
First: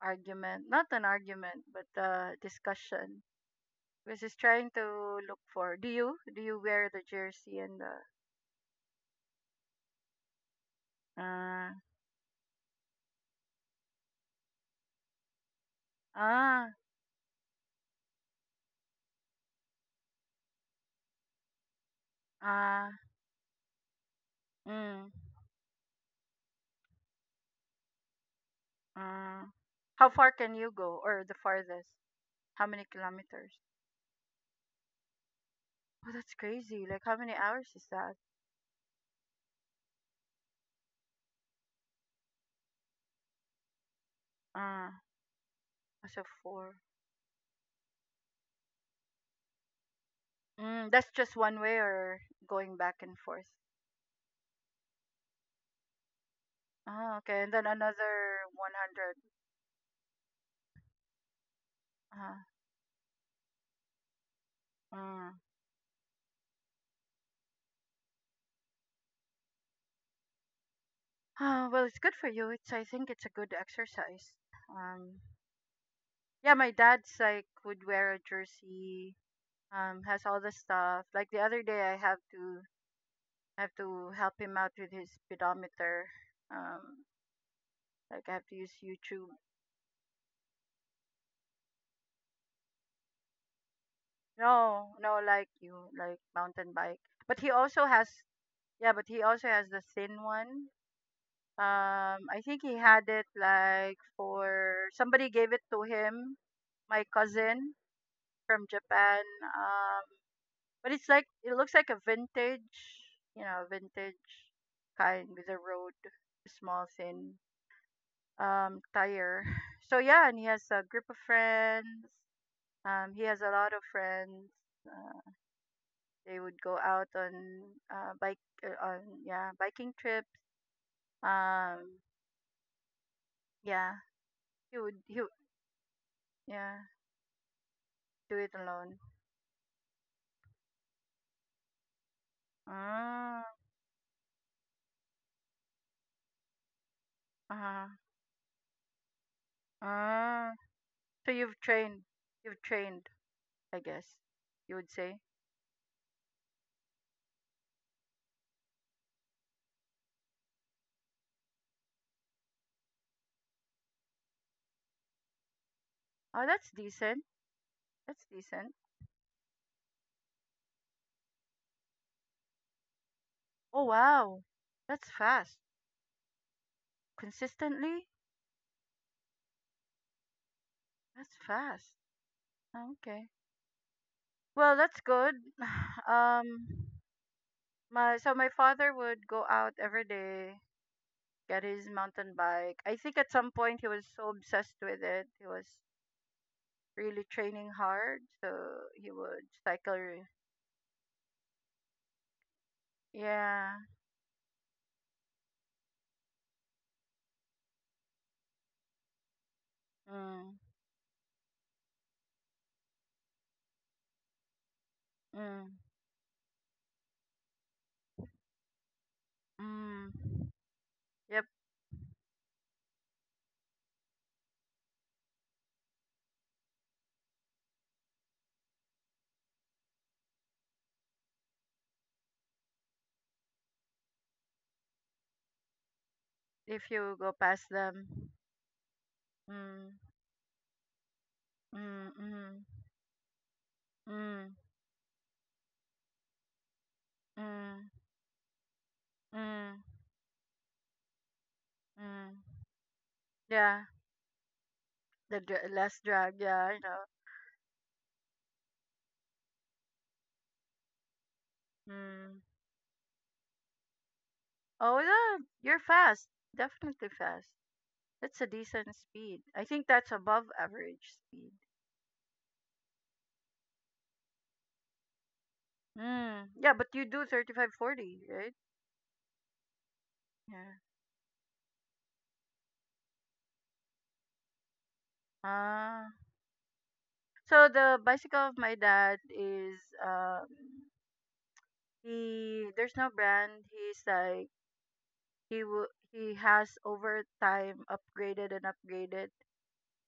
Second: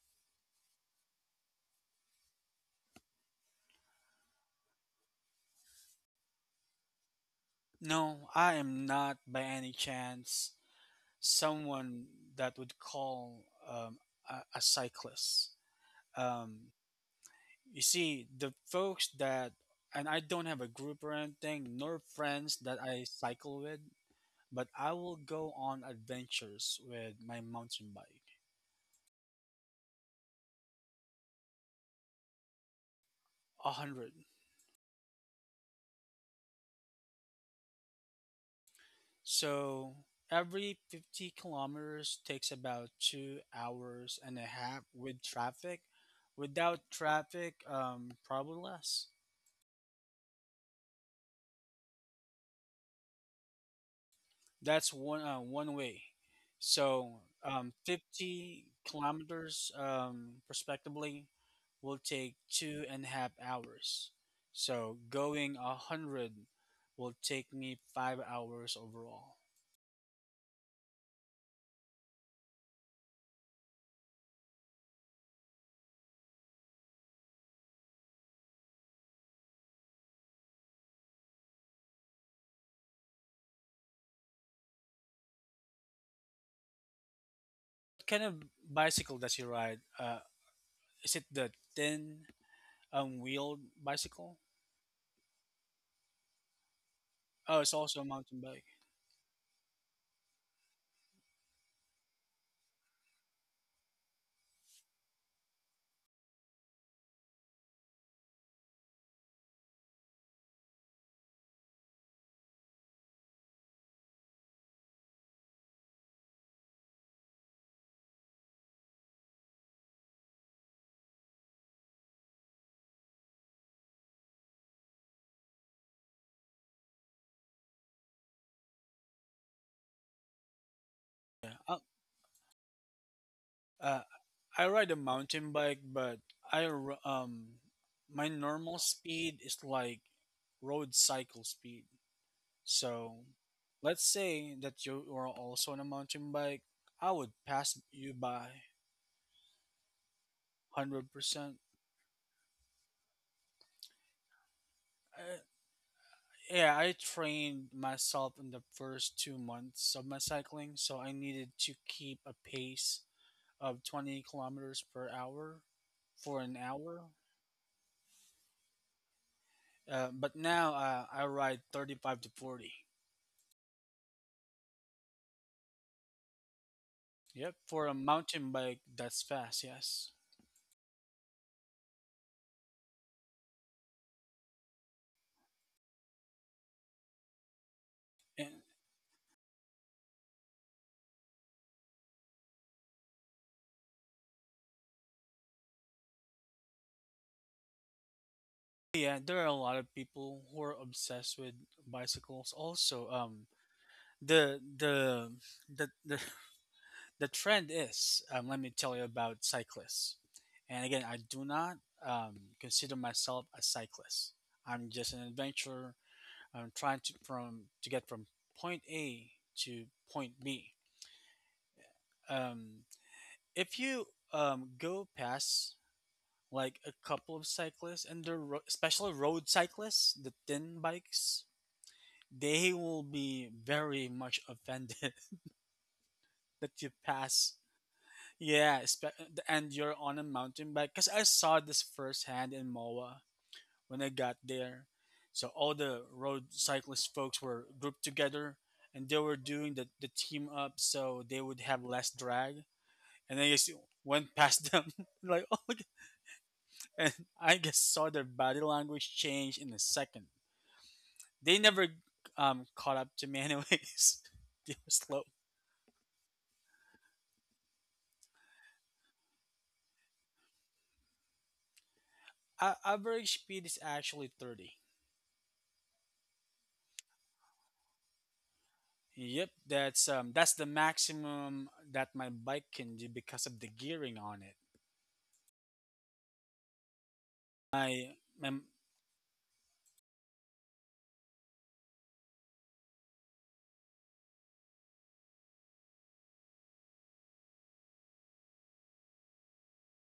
S2: argument, not an argument, but a discussion, was just trying to look for. Do you wear the jersey and the
S1: No, I am not by any chance
S2: uh
S1: someone that would call a cyclist.
S2: ah
S1: Um, you see, the folks that, and I don't have a group or anything, nor friends that
S2: ah
S1: I cycle with, but I
S2: mm,
S1: will go on adventures with my mountain bike.
S2: mm. How far can you go, or the farthest? How many kilometers?
S1: 100.
S2: Oh, that's crazy. Like how many hours is that?
S1: So every 50 kilometers takes about 2 hours and a half
S2: Uh,
S1: with traffic.
S2: so four.
S1: Without traffic, probably less.
S2: That's just one way or going back and forth.
S1: That's one way.
S2: Oh,
S1: So
S2: okay. And then
S1: um,
S2: another
S1: 50
S2: 100.
S1: kilometers, respectively, will take
S2: Uh,
S1: two and a half hours. So
S2: mm.
S1: going 100 will take me 5 hours overall.
S2: Oh, well, it's good for you. It's I think it's a good exercise. Um, yeah, my dad's like would wear a jersey. Has all the stuff. Like the other day, I have to help him out with his speedometer. Um,
S1: What kind
S2: like I
S1: of
S2: have to use
S1: bicycle
S2: YouTube.
S1: does he ride? Is it the thin wheeled bicycle?
S2: No, no, like you, like mountain bike. But he
S1: Oh, it's
S2: also
S1: also a
S2: has
S1: mountain bike.
S2: yeah, but he also has the thin one. I think he had it like for somebody gave it to him. My cousin from Japan. Um. But it's like it looks like a vintage, vintage kind with a road, small thin tire. So yeah, and he has a group of friends. He has a lot of friends. Uh, they would go out on bike on yeah biking trips.
S1: Yeah.
S2: Um, yeah,
S1: Uh, I
S2: he
S1: ride a
S2: would he would,
S1: mountain bike, but I
S2: yeah
S1: r- um my
S2: do it
S1: normal
S2: alone.
S1: speed is like road cycle speed. So
S2: Ah,
S1: let's say that you are also on a mountain bike. I would pass
S2: uh-huh.
S1: you by
S2: Ah. So
S1: 100%.
S2: you've trained, you've trained, I guess you would say.
S1: Yeah, I trained myself in the first 2 months of my cycling, so I needed to keep a pace of 20 kilometers per hour for
S2: Oh,
S1: an
S2: that's
S1: hour.
S2: decent. That's decent.
S1: But now I ride 35 to 40.
S2: Oh wow. That's fast.
S1: Yep, for a
S2: Consistently?
S1: mountain bike, that's fast, yes.
S2: That's fast. Oh, okay. Well, that's good. Um my so my
S1: And
S2: father would go out every day, get his mountain bike. I think at some point he was so obsessed with it. He was really training hard, so he
S1: Yeah, there are
S2: would
S1: a lot of
S2: cycle.
S1: people who are obsessed with bicycles. Also,
S2: Yeah.
S1: the the the the, the trend is let me tell you about cyclists.
S2: Mm.
S1: And again, I do not um, consider myself a cyclist. I'm just an
S2: Mm.
S1: adventurer. I'm trying to from to get from point A to point
S2: Mm.
S1: B.
S2: Yep,
S1: Um, if you go past like a couple of cyclists, and they're especially road cyclists, the thin bikes, they will be very much offended that
S2: if
S1: you
S2: you go
S1: pass.
S2: past them.
S1: Yeah, and you're
S2: Mm.
S1: on a mountain bike. Because I saw this
S2: Mm.
S1: firsthand
S2: Mm.
S1: in Moa when I got
S2: Mm.
S1: there. So all the road cyclist folks were
S2: Mm.
S1: grouped together, and they were doing
S2: Mm.
S1: the team up so they would have less
S2: Mm.
S1: drag. And I just
S2: Yeah.
S1: went past them.
S2: The
S1: Like, oh, my God.
S2: less drug. Yeah, I know.
S1: And I just saw their body language change in a second. They never
S2: Mm.
S1: caught up to me, anyways. They were
S2: Oh,
S1: slow.
S2: yeah. You're fast. Definitely fast. That's a decent speed. I think that's above average speed.
S1: Average speed is actually 30.
S2: Mm. Yeah, but you do 35, 40, right?
S1: Yep, that's the
S2: Yeah.
S1: maximum that my bike can do because of the gearing on it.
S2: Ah. So the
S1: My,
S2: bicycle
S1: my
S2: of my dad is he there's no brand. He's like he has over time upgraded and upgraded,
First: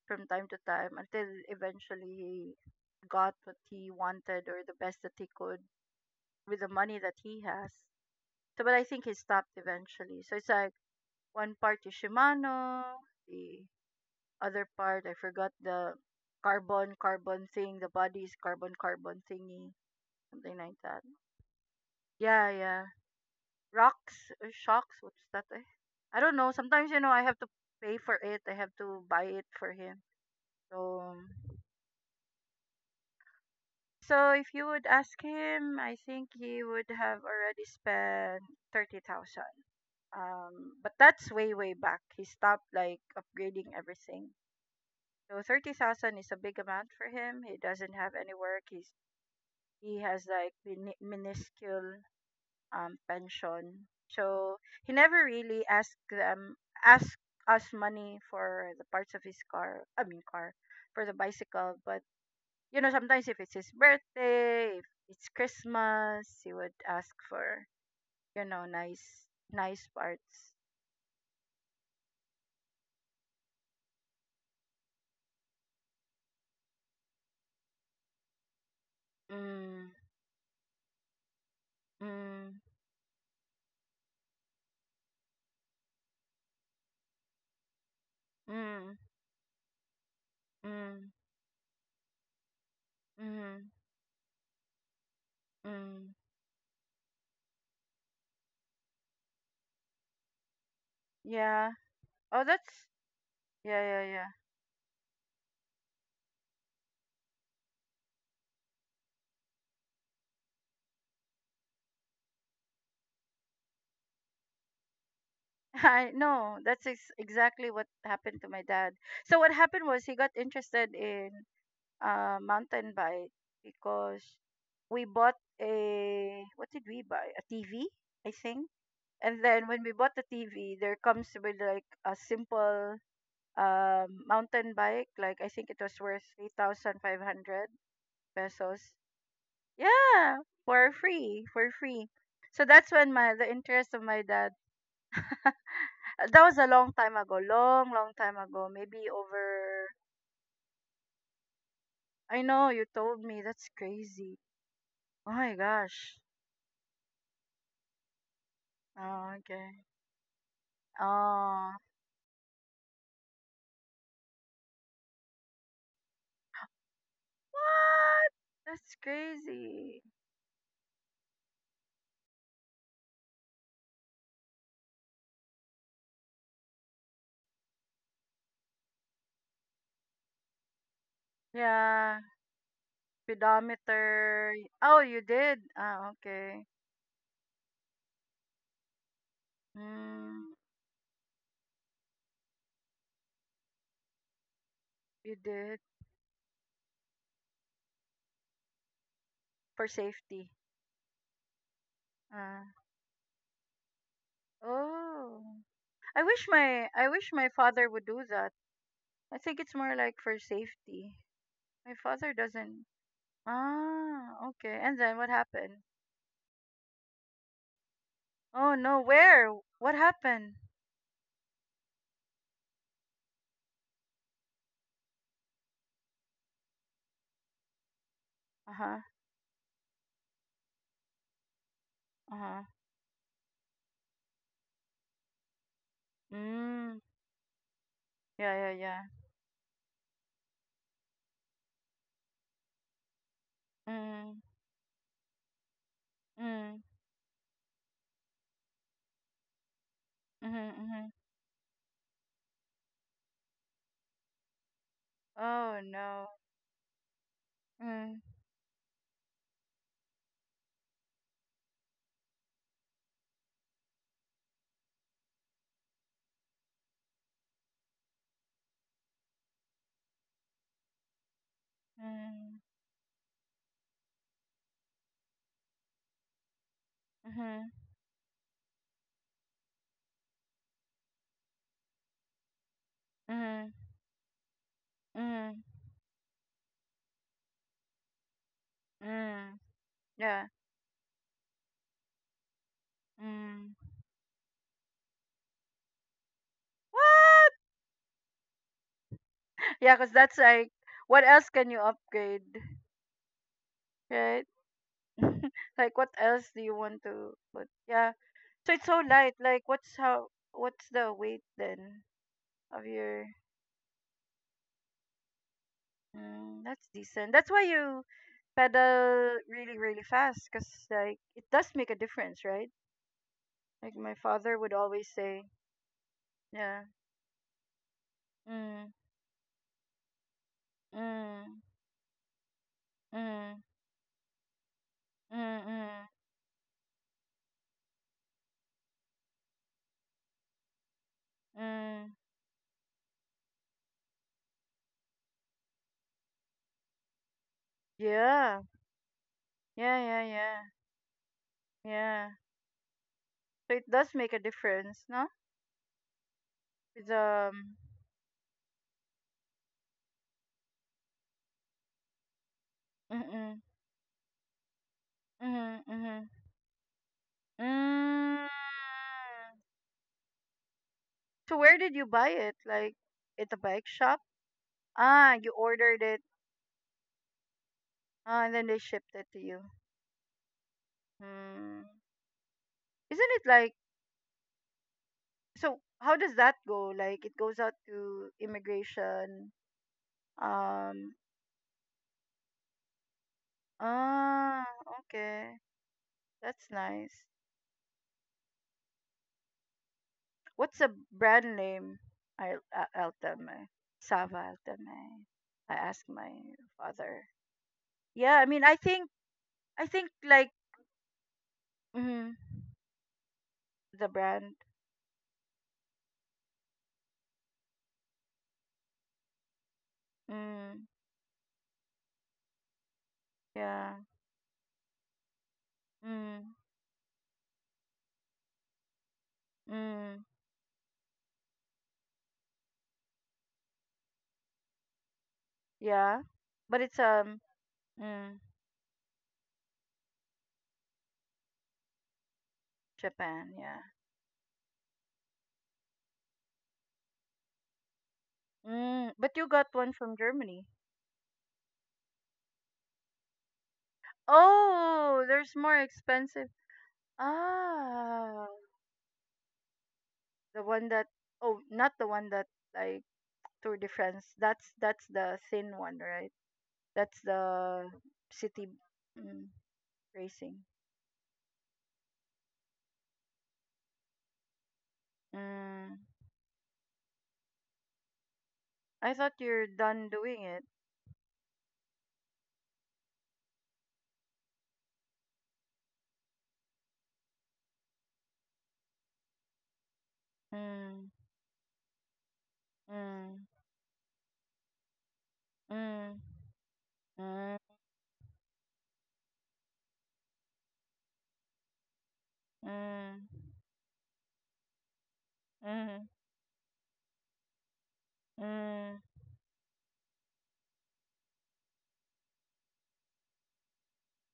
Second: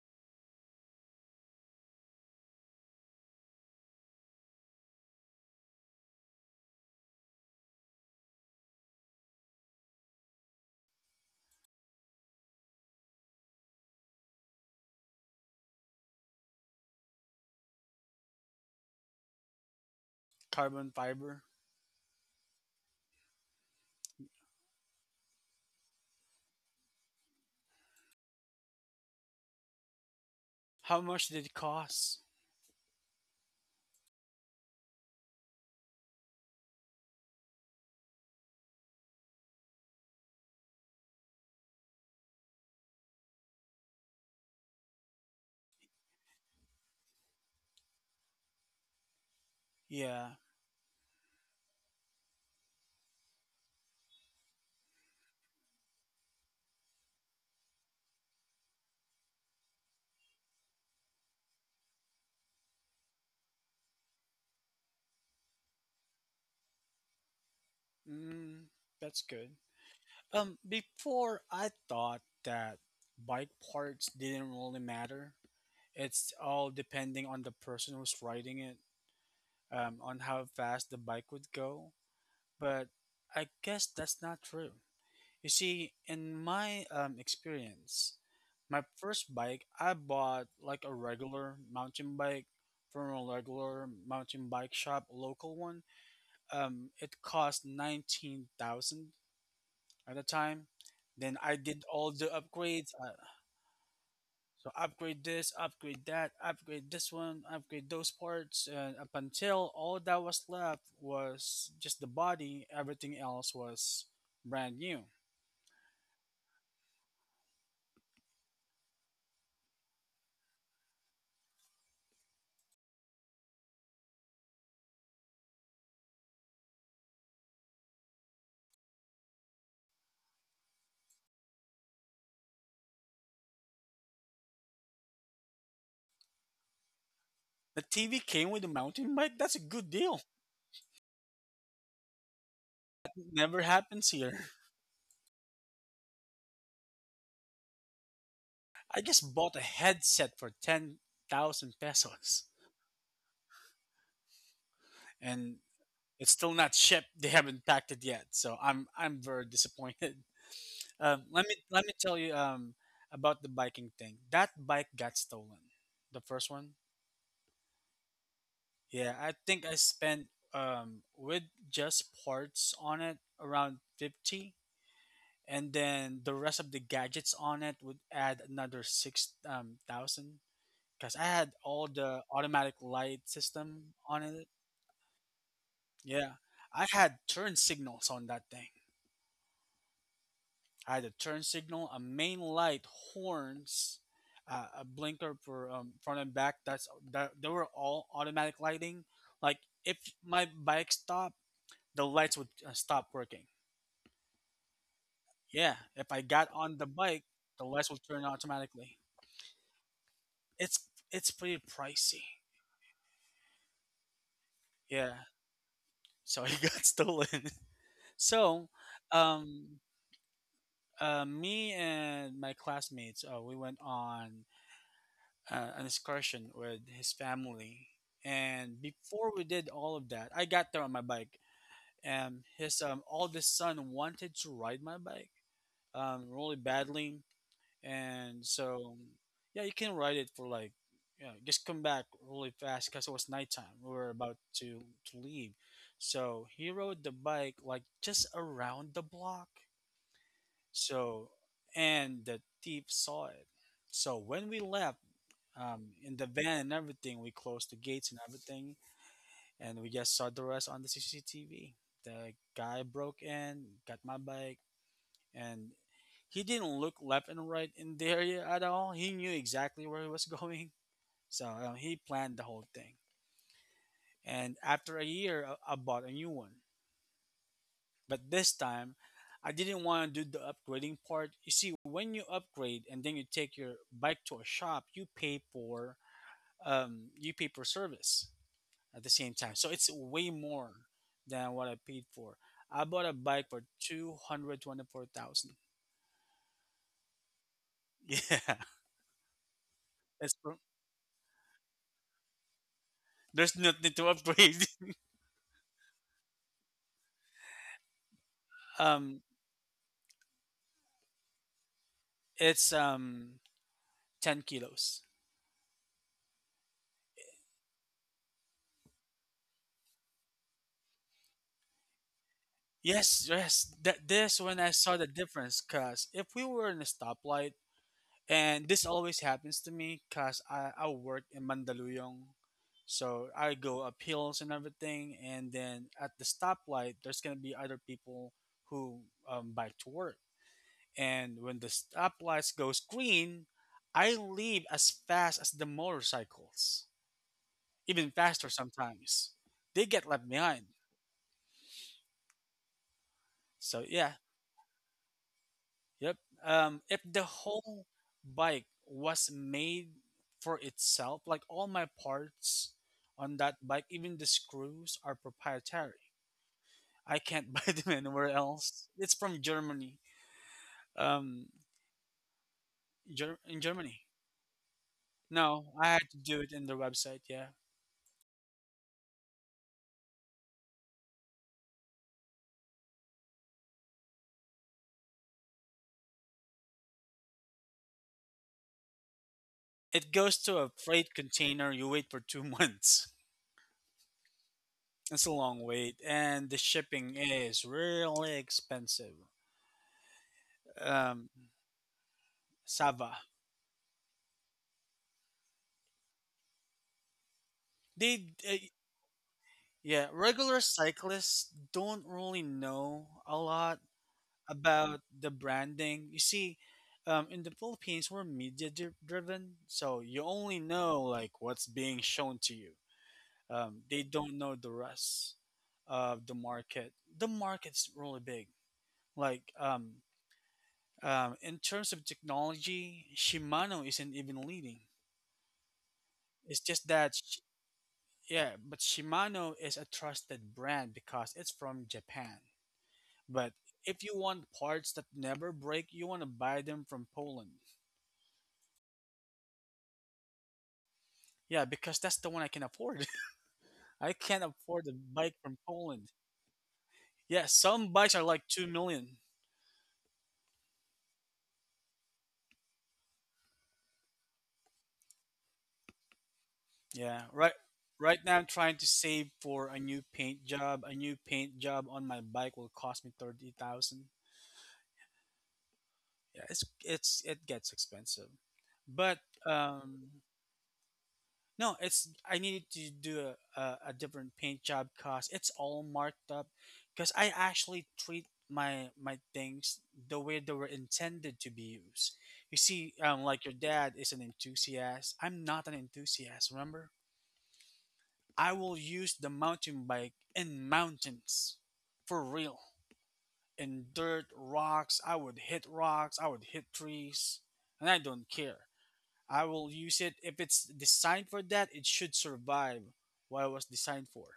S2: from time to time until eventually he got what he wanted or the best that he could with the money that he has. So, but I think he stopped eventually. So it's like one part is Shimano, the other part I forgot the carbon thing, the body's carbon thingy, something like
S1: carbon
S2: that.
S1: fiber.
S2: Yeah, yeah. Rocks, shocks. What's that? Eh? I don't know. Sometimes I have to pay for it. I have to buy it for him.
S1: How
S2: So
S1: much did it cost?
S2: If you would ask him, I think he would have already spent 30,000. But that's way, way back. He stopped like upgrading everything. So 30,000 is a big amount for him. He doesn't have any work. He's, he has
S1: Yeah.
S2: like minuscule pension. So he never really asked us money for the parts of his car, I mean car, for the bicycle, but sometimes if it's his birthday, if it's Christmas, he would ask for,
S1: Mm,
S2: nice
S1: that's good.
S2: nice parts.
S1: Before, I thought that bike parts didn't really matter. It's all depending on the person who's riding it,
S2: Mm,
S1: on how fast the bike would go.
S2: mm,
S1: But I guess that's not true. You see, in my experience, my
S2: mm,
S1: first bike, I bought like a
S2: mm,
S1: regular mountain bike from a
S2: mm,
S1: regular mountain bike shop, local one.
S2: mm.
S1: It cost 19,000 at the time. Then I
S2: Yeah.
S1: did all the
S2: Oh, that's
S1: upgrades.
S2: yeah, yeah, yeah.
S1: So, upgrade this, upgrade that, upgrade this one, upgrade those parts. And up until all that was left was just the body, everything else was brand new.
S2: I know. That's exactly what happened to my dad. So what happened was he got interested in mountain bike because we bought a, what did we buy? A TV, I think. And then when we bought the TV, there comes with like a simple mountain bike. Like I think it was worth 3,500
S1: The TV came with a
S2: pesos.
S1: mountain bike? That's a good deal.
S2: Yeah, for free, for free. So that's when
S1: It
S2: my the
S1: never
S2: interest of
S1: happens
S2: my
S1: here.
S2: dad. That was a long time ago, long long time ago.
S1: I
S2: Maybe
S1: just bought a
S2: over.
S1: headset for 10,000
S2: I
S1: pesos,
S2: know you told me that's crazy. Oh my
S1: and
S2: gosh.
S1: it's still not shipped. They haven't packed it yet. So I'm
S2: Oh
S1: very
S2: okay.
S1: disappointed. Let me
S2: Oh,
S1: let me tell you about the biking thing. That bike got stolen. The first one?
S2: what? That's
S1: Yeah, I think I
S2: crazy.
S1: spent with just parts on it around 50, and then the rest of the gadgets on it would add another six thousand because I had all
S2: Yeah.
S1: the automatic light system on it.
S2: Speedometer. Oh, you did? Ah,
S1: Yeah,
S2: okay.
S1: I had turn signals on that thing.
S2: Mm,
S1: I had a turn signal, a main light, horns, a
S2: you
S1: blinker for
S2: did.
S1: front and back. That's that. They were all automatic lighting. Like,
S2: For
S1: if
S2: safety.
S1: my bike stopped, the lights would
S2: Ah.
S1: stop working.
S2: Oh.
S1: Yeah, if
S2: I
S1: I
S2: wish
S1: got on the
S2: my I
S1: bike,
S2: wish my
S1: the
S2: father
S1: lights would
S2: would do
S1: turn
S2: that.
S1: automatically.
S2: I think it's more like for
S1: it's
S2: safety.
S1: it's pretty
S2: My
S1: pricey.
S2: father doesn't. Ah, okay. And
S1: Yeah.
S2: then what happened?
S1: So it got stolen. So,
S2: Oh no, where?
S1: um,
S2: What happened?
S1: me and my classmates, we went on an excursion with his family, and
S2: Uh-huh.
S1: before we did all of that, I got there on my bike, and
S2: Uh-huh.
S1: his oldest son wanted to ride my bike really
S2: Mm.
S1: badly, and
S2: Yeah, yeah,
S1: so,
S2: yeah.
S1: yeah, you can ride it for like, just come back really fast, because it was nighttime, we were about
S2: Mm.
S1: to leave, so he
S2: Mm.
S1: rode the bike like just around the block,
S2: Mhm, mhm.
S1: so, and the thief saw it. So when we left,
S2: Oh
S1: in
S2: no.
S1: the van and everything, we closed the gates
S2: Mm.
S1: and everything, and we just saw the rest on the CCTV. The guy broke in, got my bike, and he didn't look left and right in the area at all. He knew exactly where he was going, so he planned the
S2: Mm.
S1: whole thing. And after a year, I bought a new one.
S2: Mhm.
S1: But this time, I didn't want to do the upgrading part. You see, when you upgrade and then you take
S2: Mhm.
S1: your bike to a shop,
S2: Mhm.
S1: you pay for service at the same time.
S2: Mm.
S1: So it's way
S2: Yeah.
S1: more than what I paid for. I bought a bike for
S2: Mm.
S1: 224,000.
S2: What?
S1: Yeah,
S2: Yeah, because
S1: that's
S2: that's
S1: pro-
S2: like, what else can you upgrade,
S1: there's nothing to
S2: right?
S1: upgrade.
S2: Like, what else do you want to put? Yeah. So it's so
S1: um,
S2: light. Like, what's how? What's the weight then
S1: It's
S2: of your?
S1: um 10 kilos.
S2: Mm, that's decent. That's why you pedal really, really fast, cause like it does make a difference, right?
S1: Yes, yes.
S2: Like
S1: That
S2: my
S1: this when
S2: father
S1: I
S2: would
S1: saw the
S2: always say,
S1: difference, cause if we were in a
S2: yeah.
S1: stoplight, and this
S2: Mm.
S1: always happens to me, cause I work in
S2: Mm.
S1: Mandaluyong, so I
S2: Mm.
S1: go up hills and everything, and
S2: Mm.
S1: then
S2: Mm.
S1: at the stoplight, there's gonna be other people who bike to work, and when the
S2: Mm.
S1: stoplights goes green, I leave as fast as the motorcycles, even faster
S2: Yeah.
S1: sometimes. They
S2: Yeah.
S1: get left
S2: Yeah.
S1: behind.
S2: Yeah. Yeah. So
S1: So
S2: it
S1: yeah.
S2: does make a difference, no?
S1: Yep. If
S2: With
S1: the whole bike was made for itself, like all my parts on that
S2: mm-mm,
S1: bike, even the screws are
S2: mm-hmm,
S1: proprietary.
S2: mm-hmm.
S1: I can't buy them anywhere
S2: Mm.
S1: else. It's from Germany. Um,
S2: So where did you buy it? Like at
S1: In
S2: a bike
S1: Germany.
S2: shop? Ah, you
S1: No, I
S2: ordered
S1: had to
S2: it.
S1: do it in the website. Yeah,
S2: Ah, and then they shipped it to you. Hmm. Isn't it like so how does that go? Like it goes out to immigration.
S1: it goes to a freight
S2: Um
S1: container. You wait for two months.
S2: ah,
S1: It's a long
S2: okay.
S1: wait, and the
S2: That's
S1: shipping
S2: nice.
S1: is really expensive.
S2: What's a
S1: Um,
S2: brand name? I, I
S1: Sava.
S2: I'll tell my Sava. I'll tell my. I ask my father.
S1: They
S2: Yeah, I mean, I think I
S1: Yeah,
S2: think like
S1: regular cyclists don't really
S2: mm,
S1: know a lot
S2: the brand.
S1: about the branding. You see, in the Philippines, we're media driven, so you only
S2: Mm,
S1: know like what's being shown to you. They
S2: yeah.
S1: don't know the rest of the
S2: Mm,
S1: market. The market's really big. Like
S2: mm,
S1: in terms of technology, Shimano isn't even leading.
S2: yeah.
S1: It's
S2: But
S1: just
S2: it's
S1: that,
S2: mm,
S1: yeah, but Shimano is a trusted brand because it's from Japan. But
S2: Japan. Yeah.
S1: if you want parts that never break, you want to buy them from Poland.
S2: Mm, but you got one from Germany.
S1: Yeah, because that's the one I can afford. I can't afford a
S2: Oh,
S1: bike from
S2: there's more
S1: Poland.
S2: expensive.
S1: Yeah, some bikes are like
S2: Ah,
S1: 2 million.
S2: the one that. Oh, not the one that like Tour de France. That's the thin one, right? That's
S1: Yeah, right
S2: the
S1: right now I'm
S2: city
S1: trying to save
S2: mm,
S1: for a new paint
S2: racing.
S1: job. A new paint job on my bike will cost me 30,000.
S2: Mm.
S1: Yeah, it gets expensive.
S2: I
S1: But
S2: thought you're
S1: um
S2: done doing it.
S1: No, it's I needed to do a different paint job cause it's all marked up. Cause I actually treat my things the way they were
S2: Mm.
S1: intended to be used. You see, like
S2: Mm.
S1: your dad is an enthusiast. I'm not an
S2: Mm.
S1: enthusiast. Remember,
S2: Mm.
S1: I will use the mountain bike in mountains, for real.
S2: Mm.
S1: In dirt, rocks. I would hit
S2: Mm.
S1: rocks. I would hit trees, and I don't care.
S2: Mm.
S1: I will use it if it's designed for that. It should survive what it was designed for.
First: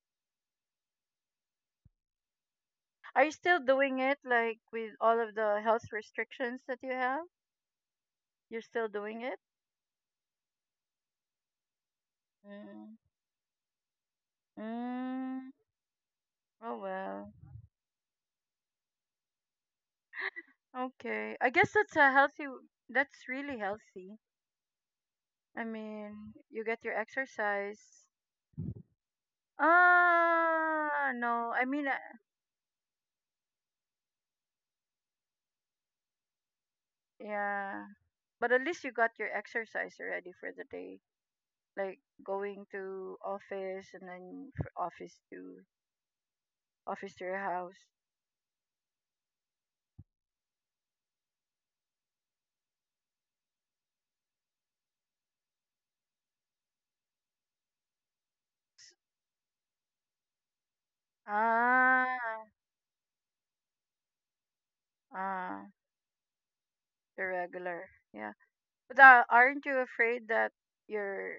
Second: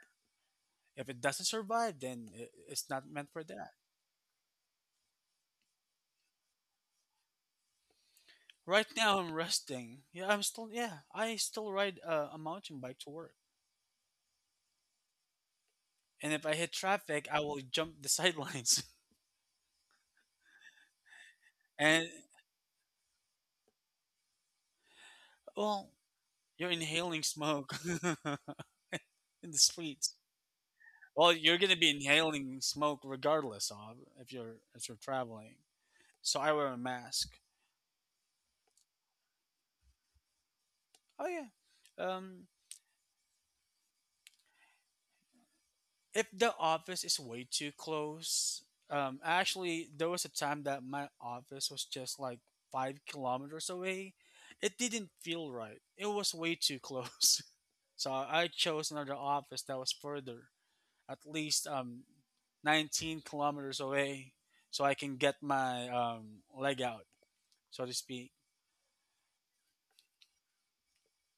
S1: If it doesn't survive, then it's not
S2: Are
S1: meant
S2: you
S1: for
S2: still
S1: that.
S2: doing it like with all of the health restrictions that you have? You're
S1: Right
S2: still
S1: now,
S2: doing
S1: I'm
S2: it?
S1: resting. Yeah, I'm still. Yeah, I still ride a mountain
S2: Mm.
S1: bike to work.
S2: Mm.
S1: And if I hit
S2: Oh
S1: traffic,
S2: well.
S1: I will jump the sidelines.
S2: Okay. I guess
S1: And
S2: that's really healthy. I
S1: well,
S2: mean, you
S1: you're
S2: get your
S1: inhaling smoke
S2: exercise.
S1: in the streets.
S2: Ah,
S1: Well,
S2: no.
S1: you're
S2: I
S1: gonna
S2: mean,
S1: be inhaling smoke regardless of if you're traveling. So I wear a mask.
S2: yeah, but at least you got your exercise already for the day.
S1: Oh yeah.
S2: Like
S1: Um,
S2: going to office and then for office to
S1: if the office
S2: office
S1: is
S2: to your
S1: way too
S2: house.
S1: close, actually, there was a time that my office was just like 5 kilometers away. It didn't feel right. It was way too close. So I chose another office that was further, at least
S2: Ah,
S1: 19 kilometers away, so I can get
S2: ah,
S1: my leg out,
S2: the
S1: so
S2: regular.
S1: to
S2: Yeah,
S1: speak.
S2: but aren't you afraid that you're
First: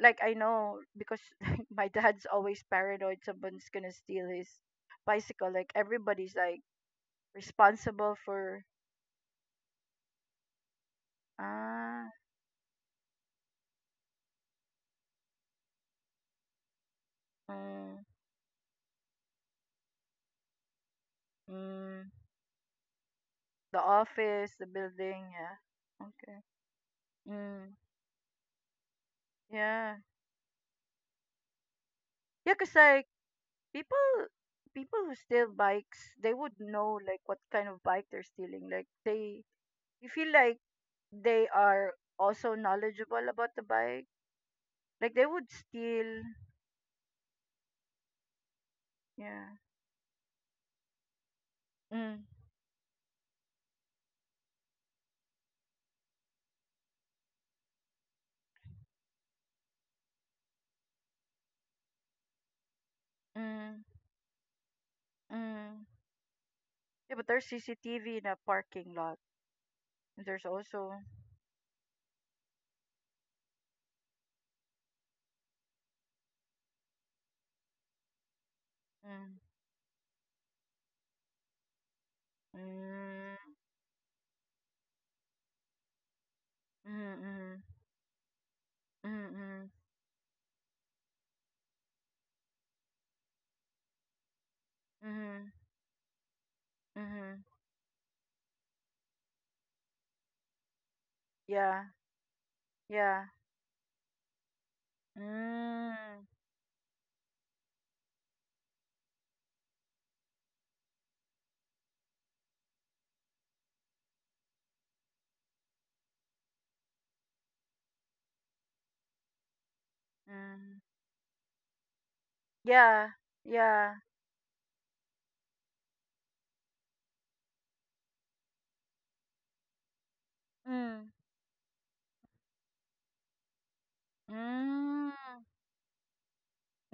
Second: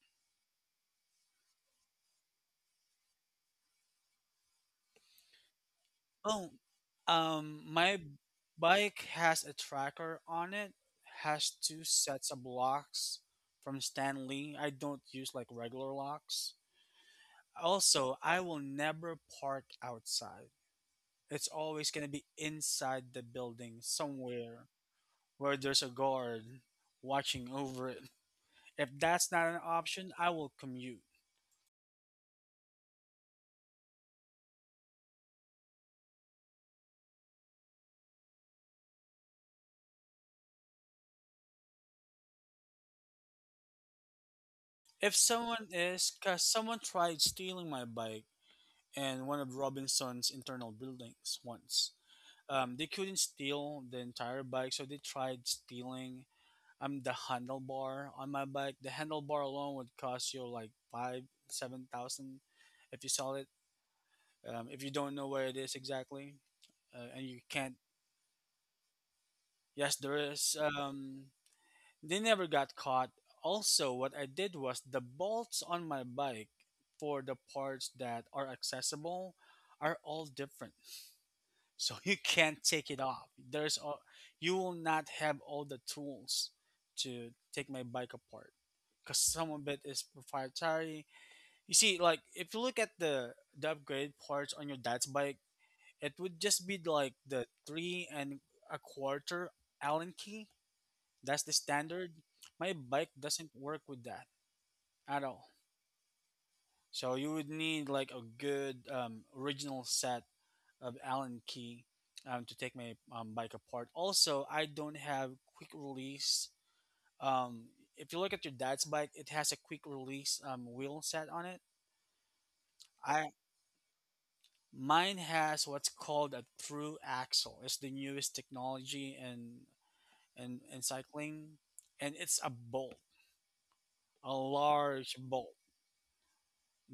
S2: like I know because my dad's always paranoid someone's gonna steal his bicycle. Like everybody's
S1: Well,
S2: like
S1: my
S2: responsible for
S1: bike has a tracker on it, has two
S2: ah,
S1: sets of locks from Stanley. I don't use like regular locks.
S2: mm,
S1: Also, I will never park outside. It's always going
S2: mm,
S1: to be inside the building
S2: the office, the
S1: somewhere
S2: building.
S1: where there's a
S2: Yeah. Okay.
S1: guard watching
S2: Mm,
S1: over it. If that's not an
S2: yeah.
S1: option, I will commute.
S2: Yeah. Cause like people people who steal bikes, they would know like what kind of bike they're stealing. Like they you feel like they are also knowledgeable about the bike. Like
S1: If
S2: they would
S1: someone is,
S2: steal
S1: because someone tried stealing my bike in one
S2: yeah.
S1: of Robinson's internal buildings once.
S2: Mm,
S1: They couldn't steal the entire bike, so they tried stealing the handlebar on my bike. The handlebar alone would cost you like five, 7,000 if you sell it.
S2: mm,
S1: If you don't know where it is
S2: mm.
S1: exactly,
S2: Yeah,
S1: and
S2: but
S1: you
S2: there's
S1: can't,
S2: CCTV in a parking lot.
S1: yes, there
S2: There's
S1: is.
S2: also
S1: They never got caught. Also, what I did was the bolts on my bike for the parts that are
S2: mm,
S1: accessible are all different. So you can't take it off
S2: mm,
S1: you will not have all the tools
S2: mm,
S1: to
S2: mm,
S1: take my bike apart because some of
S2: mm,
S1: it is proprietary. You see, like if you look at the upgrade parts on your dad's bike,
S2: mm,
S1: it would just be
S2: mm,
S1: like
S2: mm.
S1: the three and a quarter allen key. That's the
S2: Yeah,
S1: standard. My bike
S2: yeah.
S1: doesn't work with that at all.
S2: Mm,
S1: So you would need like a good original set of Allen key to take my bike apart. Also, I don't have quick release. Um, if you look at your dad's bike, it has a quick release
S2: mm.
S1: wheel set on it.
S2: Yeah,
S1: I
S2: yeah.
S1: Mine has what's called a through axle. It's the newest technology in in
S2: Mm.
S1: cycling, and it's a bolt, a
S2: Mm.
S1: large bolt,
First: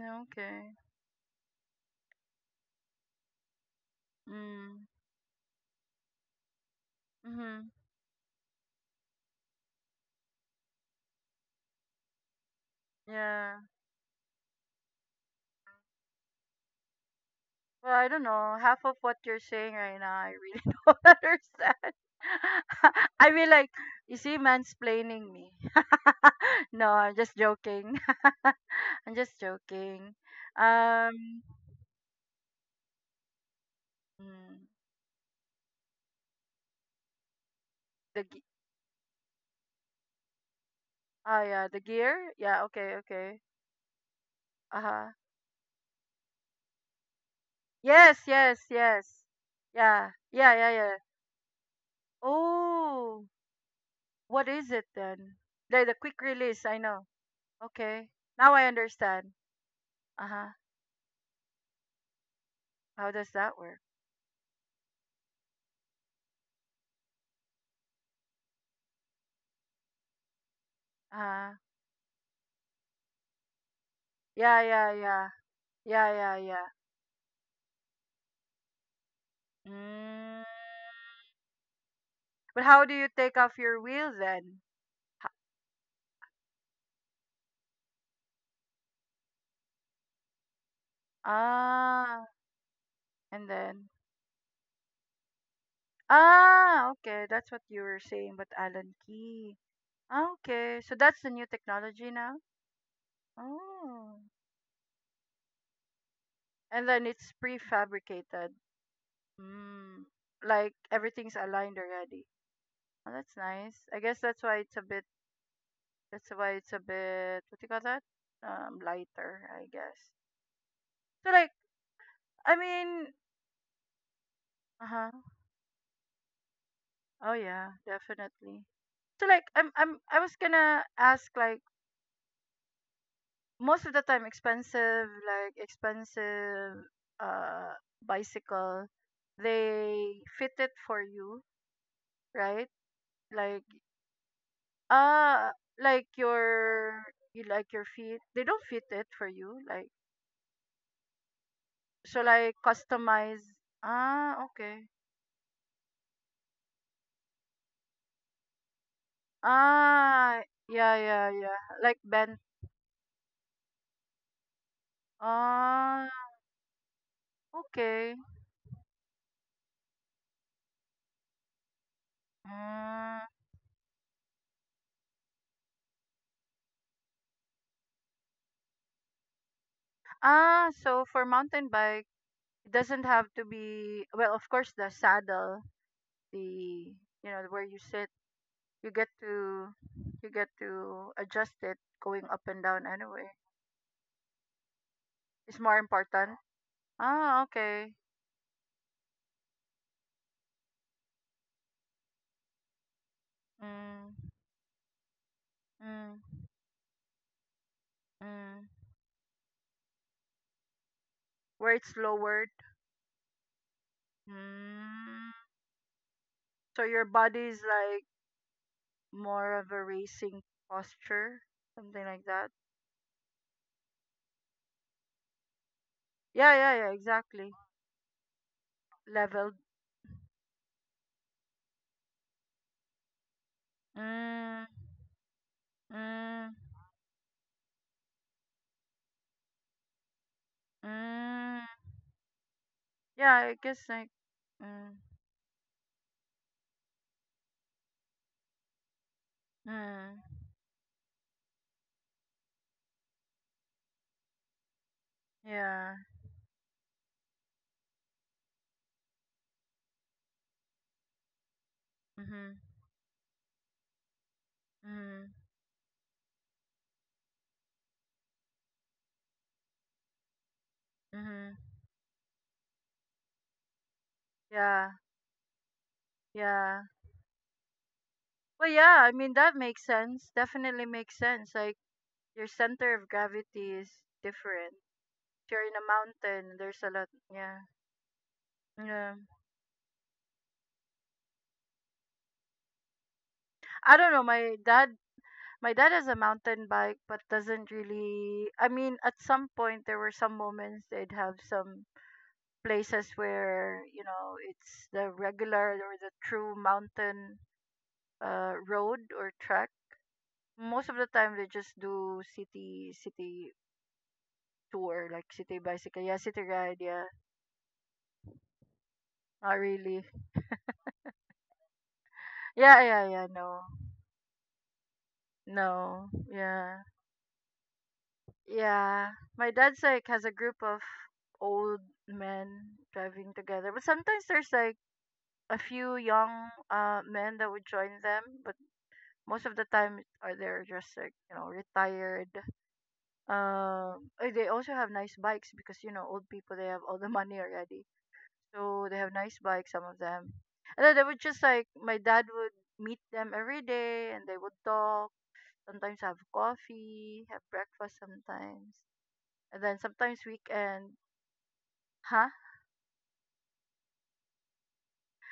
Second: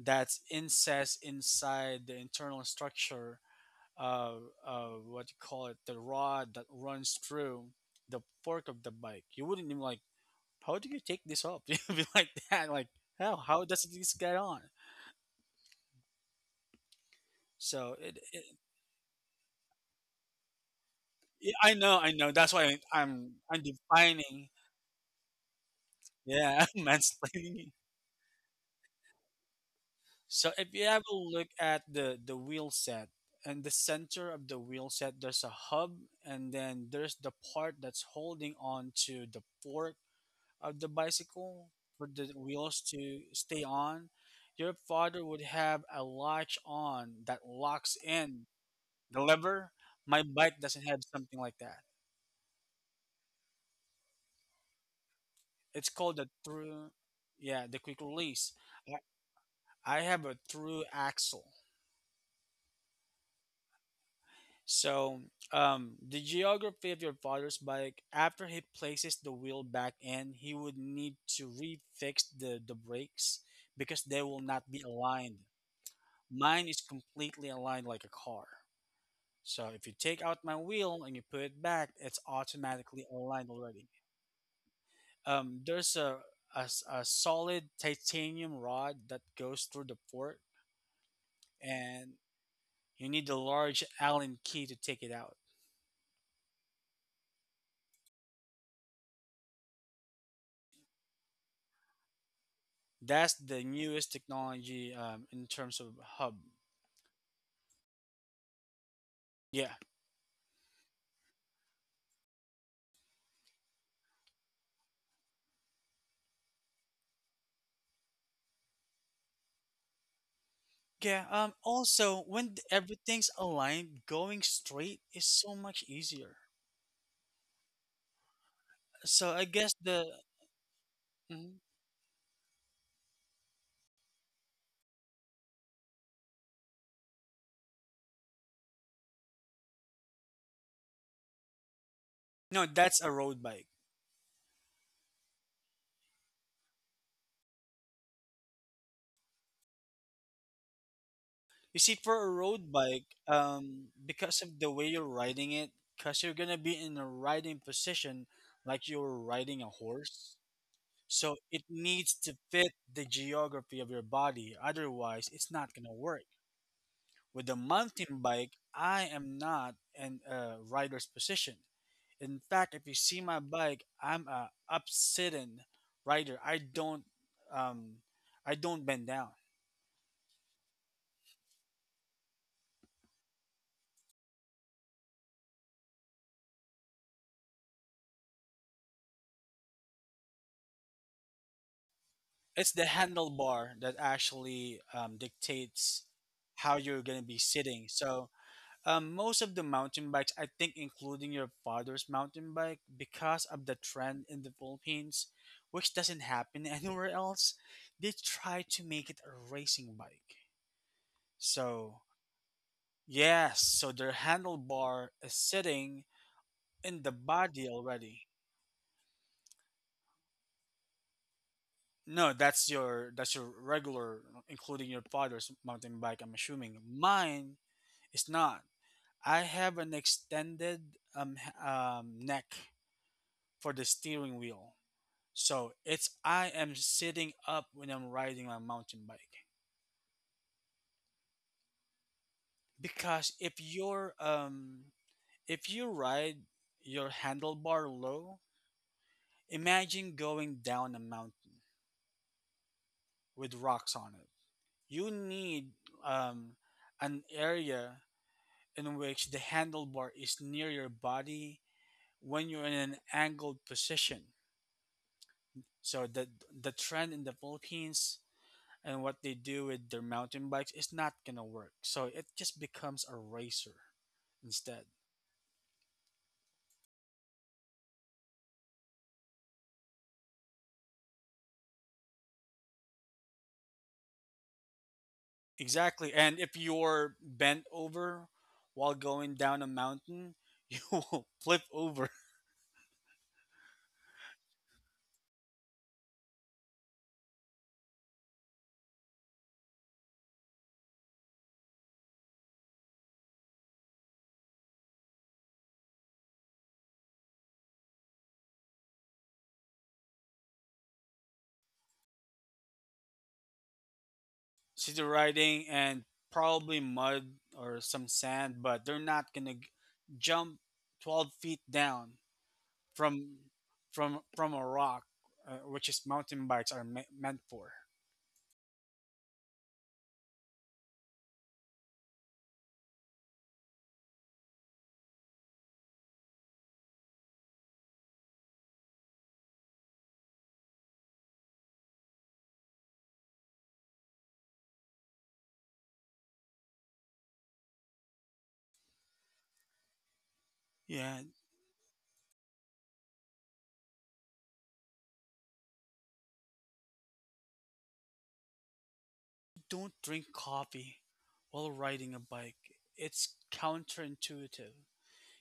S1: that's inset inside the internal structure, uh,
S2: Mm.
S1: what you call it, the rod that runs through
S2: Mhm.
S1: the fork of the bike. You wouldn't even like, how do you take this up? You'd be like that, like, how
S2: Yeah.
S1: how does this get on?
S2: Well,
S1: So
S2: I
S1: it,
S2: don't
S1: it
S2: know. Half of what you're saying right now, I really don't
S1: yeah, I
S2: understand.
S1: know, I know. That's why
S2: I
S1: I'm
S2: mean,
S1: I'm
S2: like, you see,
S1: defining,
S2: mansplaining me.
S1: yeah, I'm
S2: No, I'm just
S1: mansplaining.
S2: joking. I'm just joking.
S1: So if you have a
S2: Um,
S1: look at the wheel set and the center of
S2: mm,
S1: the wheel set, there's a hub, and then there's the part that's
S2: the
S1: holding on to the fork of the
S2: ah yeah,
S1: bicycle
S2: the
S1: for the
S2: gear. Yeah.
S1: wheels
S2: Okay.
S1: to
S2: Okay.
S1: stay on. Your
S2: Uh huh.
S1: father would have a latch on that locks
S2: Yes.
S1: in
S2: Yes.
S1: the
S2: Yes.
S1: lever.
S2: Yeah.
S1: My
S2: Yeah.
S1: bike
S2: Yeah.
S1: doesn't
S2: Yeah.
S1: have something like that.
S2: Oh. What is it then? The
S1: It's
S2: the
S1: called
S2: quick
S1: the
S2: release, I
S1: through,
S2: know.
S1: yeah, the quick
S2: Okay.
S1: release.
S2: Now I
S1: I
S2: understand.
S1: I have a
S2: Uh-huh.
S1: through axle.
S2: How does that work?
S1: So, the geography of your father's bike, after he places the wheel back in, he would need to
S2: Uh-huh.
S1: refix the brakes because they will
S2: Yeah,
S1: not be
S2: yeah, yeah.
S1: aligned.
S2: Yeah, yeah, yeah.
S1: Mine is completely aligned like a car. So if you take out
S2: Mm.
S1: my wheel and you put it back, it's
S2: But how do
S1: automatically
S2: you take
S1: aligned
S2: off your
S1: already.
S2: wheel then? H-
S1: There's a solid titanium rod that goes through the port, and
S2: Ah,
S1: you need the
S2: and
S1: large
S2: then
S1: Allen key to take it out.
S2: okay, that's what you were saying, but Alan Key. Ah, okay, so that's the new technology now.
S1: That's the newest
S2: Oh,
S1: technology in terms of hub.
S2: and then it's prefabricated.
S1: Yeah.
S2: Mm, like everything's aligned already. Oh, that's nice. I guess that's why it's a bit. What do you call that? Lighter, I guess.
S1: Yeah.
S2: So like,
S1: Also,
S2: I mean,
S1: everything's aligned, going
S2: uh
S1: straight
S2: huh.
S1: is so much easier.
S2: Oh yeah, definitely. So
S1: So
S2: like,
S1: I
S2: I'm
S1: guess
S2: I'm
S1: the.
S2: I was gonna ask
S1: Mhm.
S2: like most of the time expensive like expensive uh bicycle, they fit it for you,
S1: No,
S2: right?
S1: that's a road
S2: Like
S1: bike.
S2: uh like your you like your feet. They don't fit it for you, like.
S1: You see, for a
S2: Shall I
S1: road bike,
S2: customize?
S1: because
S2: Ah,
S1: of the way
S2: okay.
S1: you're riding it, because you're gonna be in a riding position like you're riding a horse.
S2: Ah, yeah,
S1: So
S2: yeah,
S1: it
S2: yeah. Like
S1: needs to
S2: Ben.
S1: fit the geography of your body. Otherwise, it's not gonna
S2: Ah,
S1: work. With a mountain
S2: okay.
S1: bike, I am not in a rider's position. In fact, if you see
S2: Mm.
S1: my bike, I'm a upsitting rider. Um, I don't bend down.
S2: Ah, so for mountain bike, it doesn't have to be, well, of course, the saddle, the, where you sit, you get to, you get to adjust it going up and
S1: It's the
S2: down anyway.
S1: handlebar that actually
S2: It's more
S1: dictates
S2: important.
S1: how you're going to be
S2: Ah,
S1: sitting.
S2: okay.
S1: So, most of the mountain bikes, I think, including your father's mountain bike, because of the
S2: Mm,
S1: trend in the Philippines, which doesn't
S2: mm,
S1: happen anywhere else, they try
S2: mm.
S1: to make it a racing bike.
S2: Where
S1: So,
S2: it's lowered.
S1: yes, so their handlebar is
S2: Mm.
S1: sitting
S2: So
S1: in
S2: your
S1: the
S2: body
S1: body
S2: is like
S1: already.
S2: more of a racing posture, something like
S1: No,
S2: that.
S1: that's your regular, including your father's mountain bike. I'm
S2: Yeah,
S1: assuming
S2: yeah, yeah,
S1: mine.
S2: exactly.
S1: It's not. I
S2: Leveled.
S1: have an extended neck for the steering
S2: Mm,
S1: wheel. So it's I
S2: mm,
S1: am sitting up when I'm riding my mountain bike.
S2: mm.
S1: Because
S2: Yeah, I guess like. Mm,
S1: if you ride your handlebar low, imagine
S2: mm,
S1: going down a mountain with rocks on it. You need
S2: yeah.
S1: um an area in which the handlebar is near your body when you're
S2: Mhm.
S1: in an angled position.
S2: Mhm.
S1: So the trend in the Philippines and what they do with their mountain bikes is not gonna
S2: Mhm.
S1: work. So it just becomes a racer instead.
S2: Yeah. Yeah. Well, yeah. I mean, that makes sense. Definitely makes sense. Like your center of gravity is different. If you're in a
S1: Exactly. And if
S2: mountain, there's a
S1: you're
S2: lot.
S1: bent
S2: Yeah.
S1: over while
S2: Yeah.
S1: going down a mountain, you will flip over.
S2: I don't know. My dad has a mountain bike, but doesn't really. I mean, at some point there were some moments they'd have some places where it's the regular or the true mountain road or track. Most of the time they just do city
S1: City
S2: tour, like
S1: riding
S2: city
S1: and
S2: bicycle, yeah, city
S1: probably
S2: ride, yeah.
S1: mud or some sand, but they're not gonna
S2: Not really.
S1: jump 12 feet down
S2: Yeah,
S1: from
S2: yeah, yeah. No,
S1: from a rock, which is
S2: no,
S1: mountain bikes are
S2: yeah,
S1: meant for.
S2: yeah. My dad's like has a group of old men driving together, but sometimes there's like a few young men that would join them, but most of the time are they're just like retired. They also have nice bikes because old people they have all the money already, so they have nice bikes. Some of them, and then they
S1: Yeah,
S2: would just like my dad would meet them every day, and they would talk. Sometimes have coffee, have breakfast sometimes, and then
S1: don't drink
S2: sometimes
S1: coffee
S2: weekend.
S1: while riding a
S2: Huh?
S1: bike. It's counterintuitive.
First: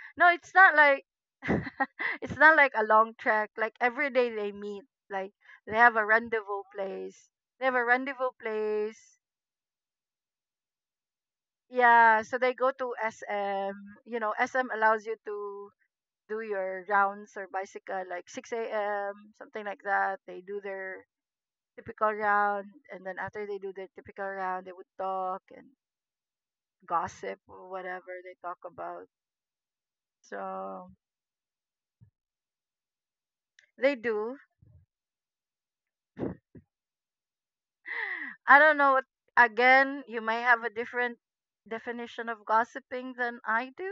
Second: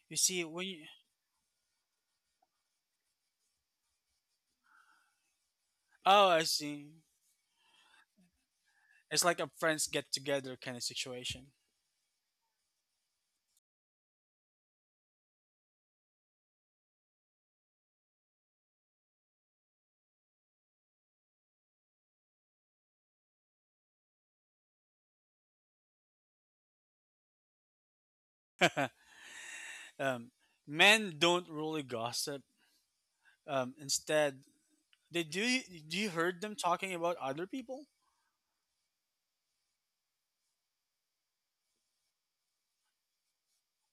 S1: You
S2: No,
S1: see,
S2: it's
S1: when
S2: not
S1: you,
S2: like it's not like a long trek. Like every day they meet. Like they have a
S1: oh, I
S2: rendezvous
S1: see.
S2: place. They have a rendezvous place.
S1: It's like a friends get together kind of situation.
S2: Yeah, so they go to SM. You know, SM allows you to do your rounds or bicycle like 6 a.m. something like that. They do their typical round, and then after they do their typical round, they would talk and gossip or whatever they talk about.
S1: Um,
S2: So
S1: Men don't really gossip.
S2: they do.
S1: Instead, they do. Do you heard them talking about other people?
S2: I don't know what again, you may have a different definition of gossiping than I do.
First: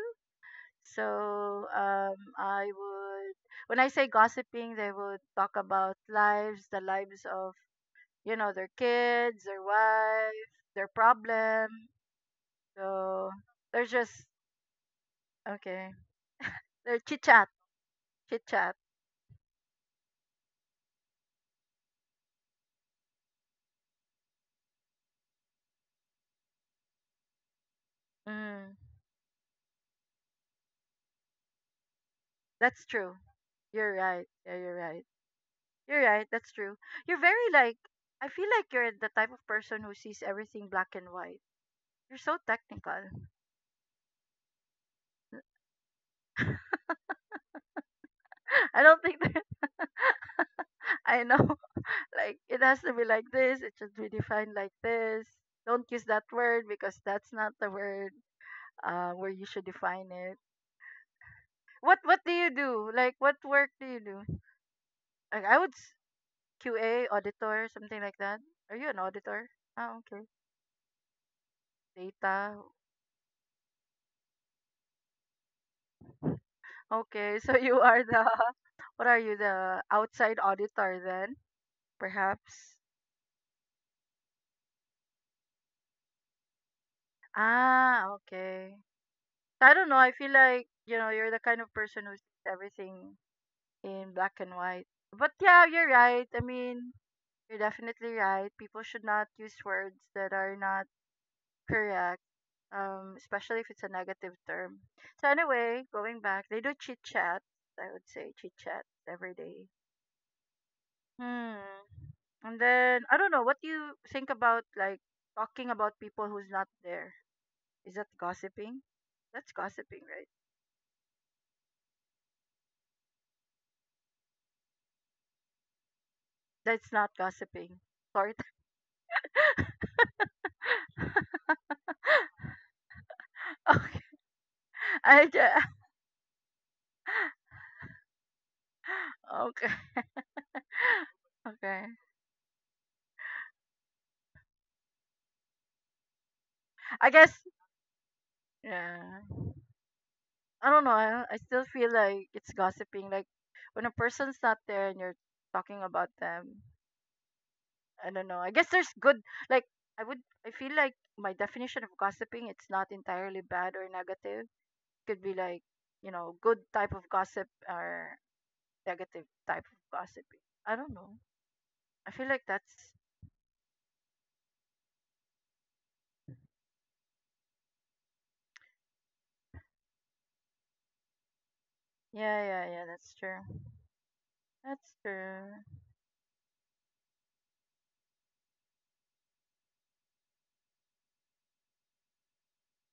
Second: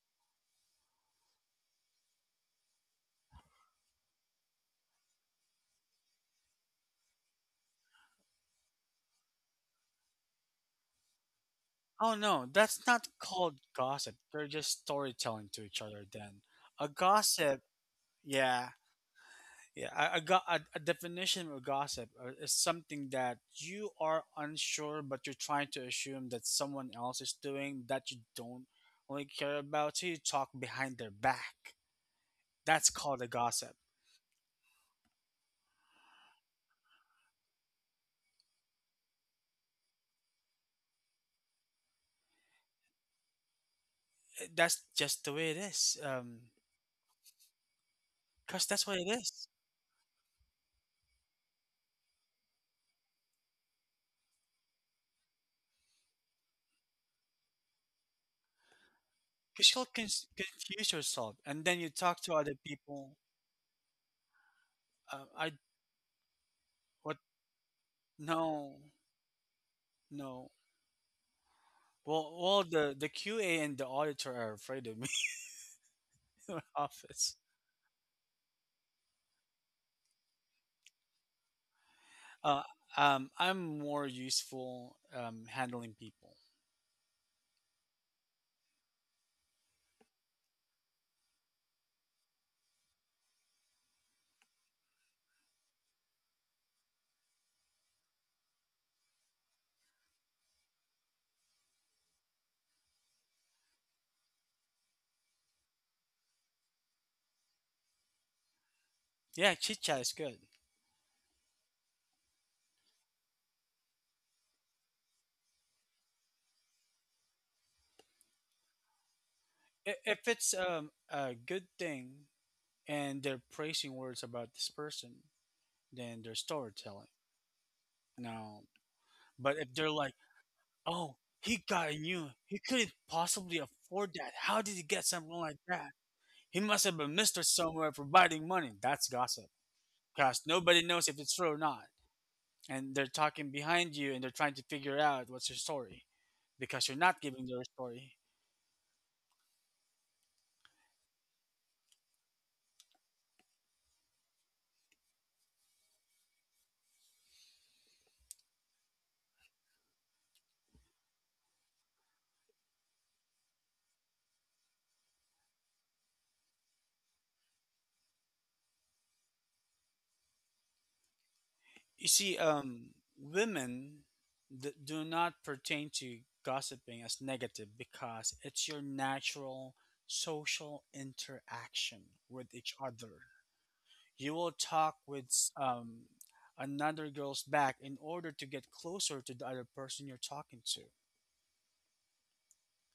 S2: So I would when I say gossiping they would talk about lives, the lives of, their kids, their wife, their problem.
S1: Oh no, that's not
S2: So
S1: called
S2: they're
S1: gossip.
S2: just
S1: They're just storytelling to each
S2: okay.
S1: other. Then a
S2: They're chit chat.
S1: gossip,
S2: Chit
S1: yeah.
S2: chat.
S1: Yeah, I got a definition of gossip, is something that you are unsure, but you're trying to assume that someone else is doing, that you don't
S2: Mm,
S1: really care about. So you talk behind their back.
S2: that's
S1: That's
S2: true.
S1: called a gossip.
S2: You're right. Yeah, you're right. You're right, that's true. You're very like I feel like you're the type of person who sees everything black and white. You're so technical.
S1: That's just the way it is. Cause
S2: I
S1: that's what
S2: don't
S1: it
S2: think that.
S1: is.
S2: I know. Like it has to be like this, it should be defined like this. Don't use that word because that's not the word where you should
S1: Cause you'll
S2: define it.
S1: confuse yourself, and then you
S2: What
S1: talk
S2: what do
S1: to
S2: you
S1: other
S2: do? Like
S1: people.
S2: what work do you do? Like
S1: I
S2: I would s- QA
S1: what?
S2: auditor, something like that. Are
S1: No,
S2: you an auditor? Oh, okay.
S1: no. Well,
S2: Data.
S1: well, the QA and the auditor are afraid of me in my office.
S2: Okay, so you are the what are you, the outside auditor then?
S1: Uh,
S2: Perhaps.
S1: I'm more useful handling people.
S2: Ah, okay. I don't know. I feel like, you know, you're the kind of person who sees everything in black and white. But yeah, you're right. I mean, you're definitely right. People should not use words that are not correct, especially if it's a negative term. So anyway, going back, they do chit chat. I would say chit chat every
S1: Yeah,
S2: day.
S1: chit chat is good.
S2: Hmm. And then I don't know what do you think about like talking about people who's not there. Is that gossiping? That's gossiping,
S1: If
S2: right?
S1: it's a good thing and they're praising words about this person, then they're
S2: That's
S1: storytelling.
S2: not gossiping. Sort.
S1: Now, but if they're like, "Oh, he got a new, he couldn't possibly
S2: okay.
S1: afford that. How did he get
S2: I
S1: something like
S2: ju-
S1: that? He must have been Mister Somewhere providing money." That's gossip,
S2: okay.
S1: because nobody knows if it's true or not,
S2: Okay.
S1: and they're talking behind you and they're trying to figure out what's your story, because you're
S2: I
S1: not
S2: guess
S1: giving their story.
S2: yeah. I don't know. I still feel like it's gossiping. Like when a person's not there and you're talking about them, I don't know. I guess there's good like I would I feel like my definition of gossiping it's not entirely bad or negative. Could be like, you know, good type of gossip or negative type of gossiping. I don't know.
S1: You
S2: I feel
S1: see,
S2: like that's
S1: women do not pertain to gossiping as negative because it's your natural social interaction
S2: yeah,
S1: with
S2: yeah,
S1: each
S2: yeah, that's
S1: other.
S2: true.
S1: You will
S2: That's
S1: talk with
S2: true.
S1: um, another girl's back in order to get closer to the other person you're talking to.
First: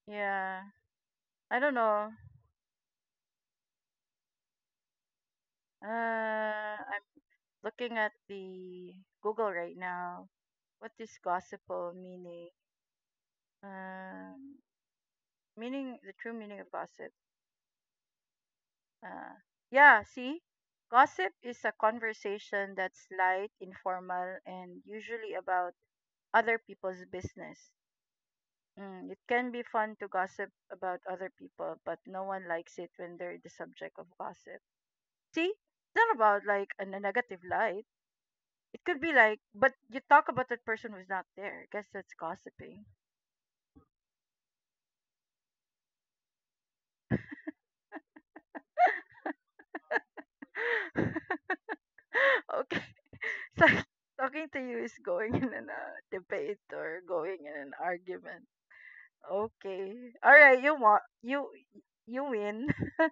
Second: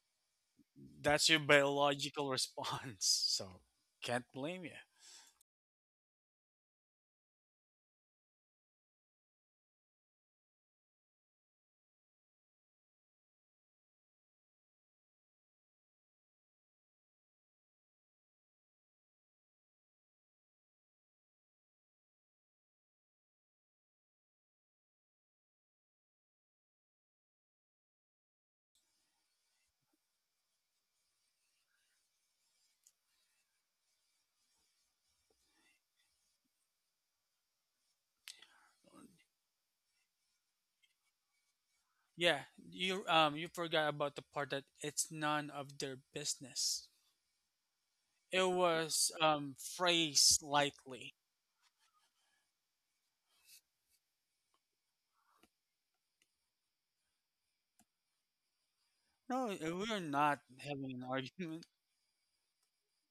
S2: Yeah.
S1: That's your
S2: I don't know.
S1: biological response. So can't blame you.
S2: I'm looking at the Google right now. What is gossipal meaning? Um meaning the true meaning of gossip. Uh, yeah, see? Gossip is a conversation that's light, informal, and usually about other people's business. Mm, it can be fun to gossip about other people, but no one likes it when they're the subject of gossip. See? It's not about like an- a n- negative light. It could be like, but you talk about that person who's not there. I guess that's
S1: Yeah,
S2: gossiping.
S1: you you forgot about the part that it's none of their business. It was phrased lightly.
S2: okay. It's like talking to you is going in an debate or going in an argument.
S1: No,
S2: Okay.
S1: we're
S2: All
S1: not
S2: right, you
S1: having
S2: want
S1: an
S2: you
S1: argument.
S2: you win.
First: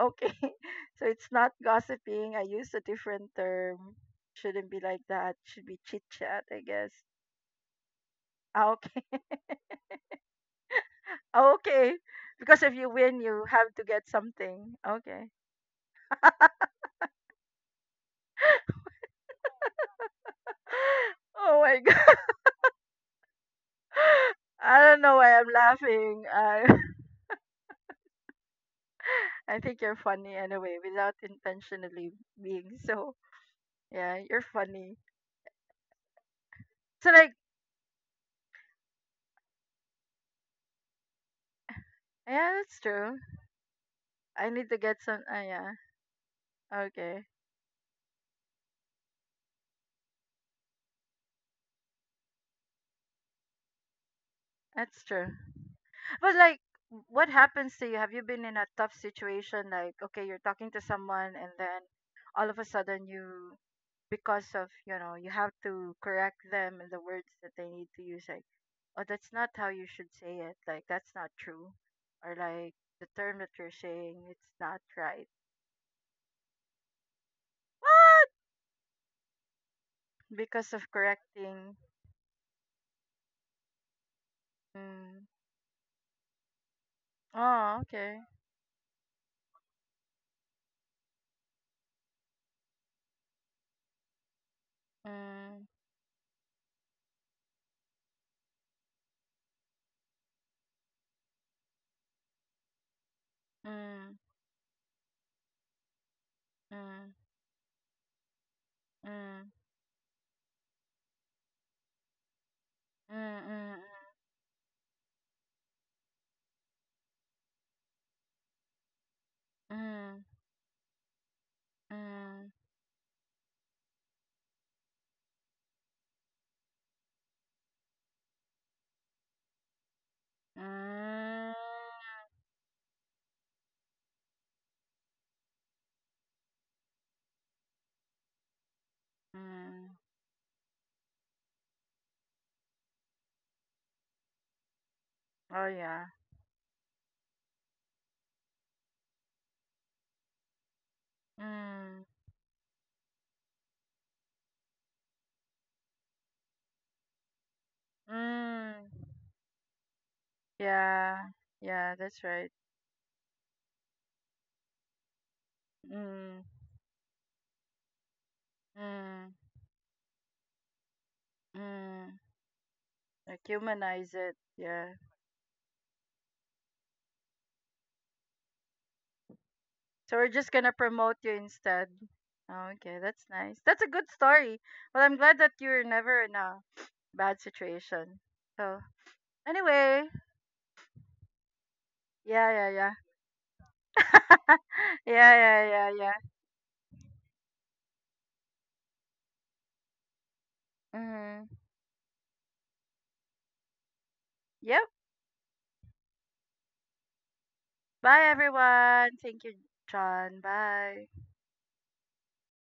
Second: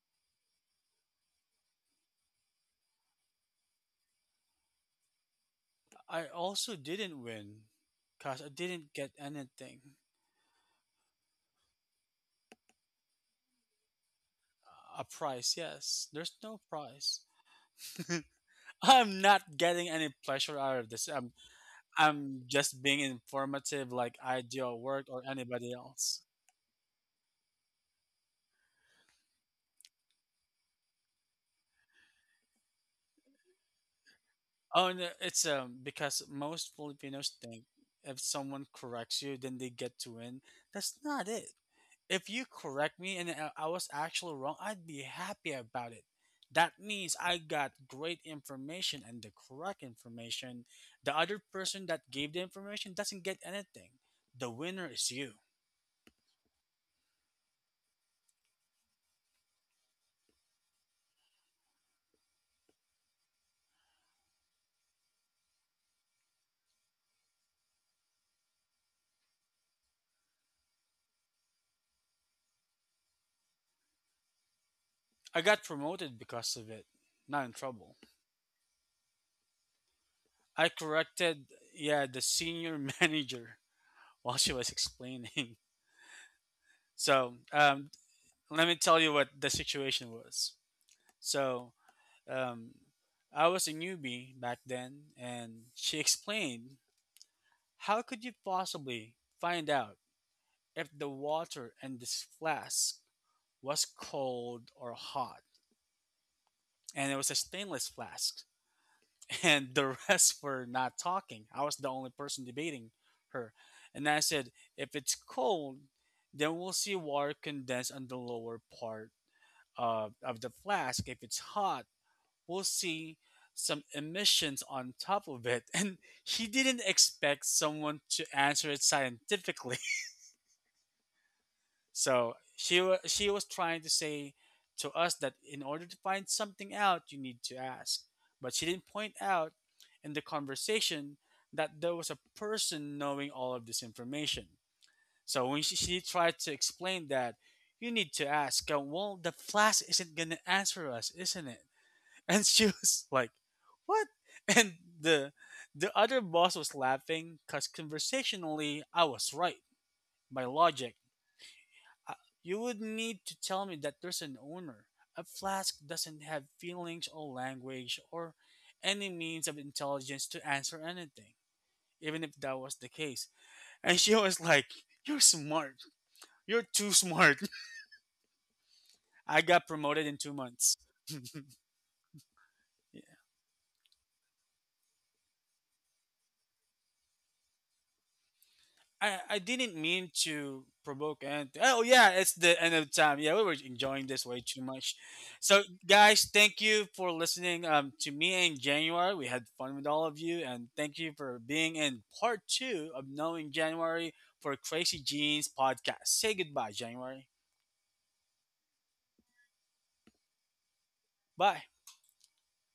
S2: Okay. So it's not gossiping. I used a different term. Shouldn't be like that. Should be chit
S1: I
S2: chat, I
S1: also
S2: guess.
S1: didn't win because I
S2: Ah, okay.
S1: didn't get anything.
S2: Okay. Because if you win, you have to get something.
S1: A
S2: Okay.
S1: prize, yes. There's no prize. I'm not getting any pleasure out of this. I'm,
S2: Oh my god.
S1: I'm just being informative like I do at
S2: I don't
S1: work
S2: know
S1: or
S2: why I'm
S1: anybody else.
S2: laughing. I I think you're funny anyway, without intentionally being so. Yeah, you're
S1: Oh,
S2: funny.
S1: no, it's because most
S2: So
S1: Filipinos
S2: like,
S1: think if someone corrects you, then they get to win. That's not it. If you
S2: yeah, that's
S1: correct
S2: true.
S1: me and I was actually
S2: I
S1: wrong,
S2: need to
S1: I'd
S2: get
S1: be
S2: some.
S1: happy
S2: Yeah.
S1: about it. That means
S2: Okay,
S1: I got great information and the correct information. The other person that gave the information doesn't get anything. The winner
S2: that's
S1: is
S2: true.
S1: you.
S2: But like, what happens to you? Have you been in a tough situation? Like, okay, you're talking to someone, and then all of a sudden you, because of you know, you have to correct them in the words that they need to use. Like, oh, that's not how you should say it. Like, that's not true, or like the term that you're saying, it's not right.
S1: I got promoted because of it. Not in trouble.
S2: What?
S1: I
S2: Because of
S1: corrected,
S2: correcting.
S1: yeah, the senior manager while she was
S2: Mm.
S1: explaining. So
S2: Oh, okay.
S1: let me tell you what the situation was. So, um, I was a newbie back then,
S2: Mm,
S1: and she explained, how could you possibly find out if the water in this flask was
S2: mm,
S1: cold or hot?
S2: mm, mm,
S1: And it was a stainless flask,
S2: mm,
S1: and the rest were not talking. I was the only person debating
S2: mm,
S1: her.
S2: mm.
S1: And I said, if it's cold, then we'll see water condense on the lower part
S2: Mm,
S1: of the flask. If it's hot,
S2: mm,
S1: we'll see some emissions on top of it. And he didn't expect someone to answer it scientifically.
S2: mm,
S1: So she was trying to say to us that in order to find something out, you need to ask. But she didn't point out
S2: mm.
S1: in the conversation that there was a person knowing all of this information. So when
S2: Oh
S1: she
S2: yeah.
S1: tried to explain that, you need to ask, well, the flask isn't going to answer us, isn't it?
S2: Mm,
S1: And she was like, what? And the the other boss was laughing because
S2: mm.
S1: conversationally I was right, by logic.
S2: Yeah, yeah,
S1: I,
S2: that's right.
S1: you would need to tell me that there's an owner. A flask doesn't
S2: Mm,
S1: have feelings or language or any
S2: mm,
S1: means of intelligence to answer anything,
S2: mm.
S1: even if that was the case.
S2: Like
S1: And
S2: humanize
S1: she
S2: it.
S1: was like,
S2: Yeah.
S1: you're smart, you're too smart. I got promoted
S2: So
S1: in
S2: we're
S1: two
S2: just gonna
S1: months
S2: promote you instead. Oh, okay, that's nice. That's a good story. Well, I'm glad that you're never in a bad situation. So
S1: I didn't
S2: anyway,
S1: mean to provoke anything. Oh yeah, it's
S2: yeah,
S1: the
S2: yeah,
S1: end
S2: yeah,
S1: of time. Yeah, we were enjoying this way too much.
S2: yeah, yeah,
S1: So
S2: yeah, yeah.
S1: guys, thank you for listening to me in January. We had fun with all of you, and thank you for
S2: Mm-hmm.
S1: being in part 2 of Knowing January for
S2: Yep.
S1: Crazy Jeans podcast. Say goodbye, January.
S2: Bye, everyone. Thank you, John. Bye.
S1: Bye.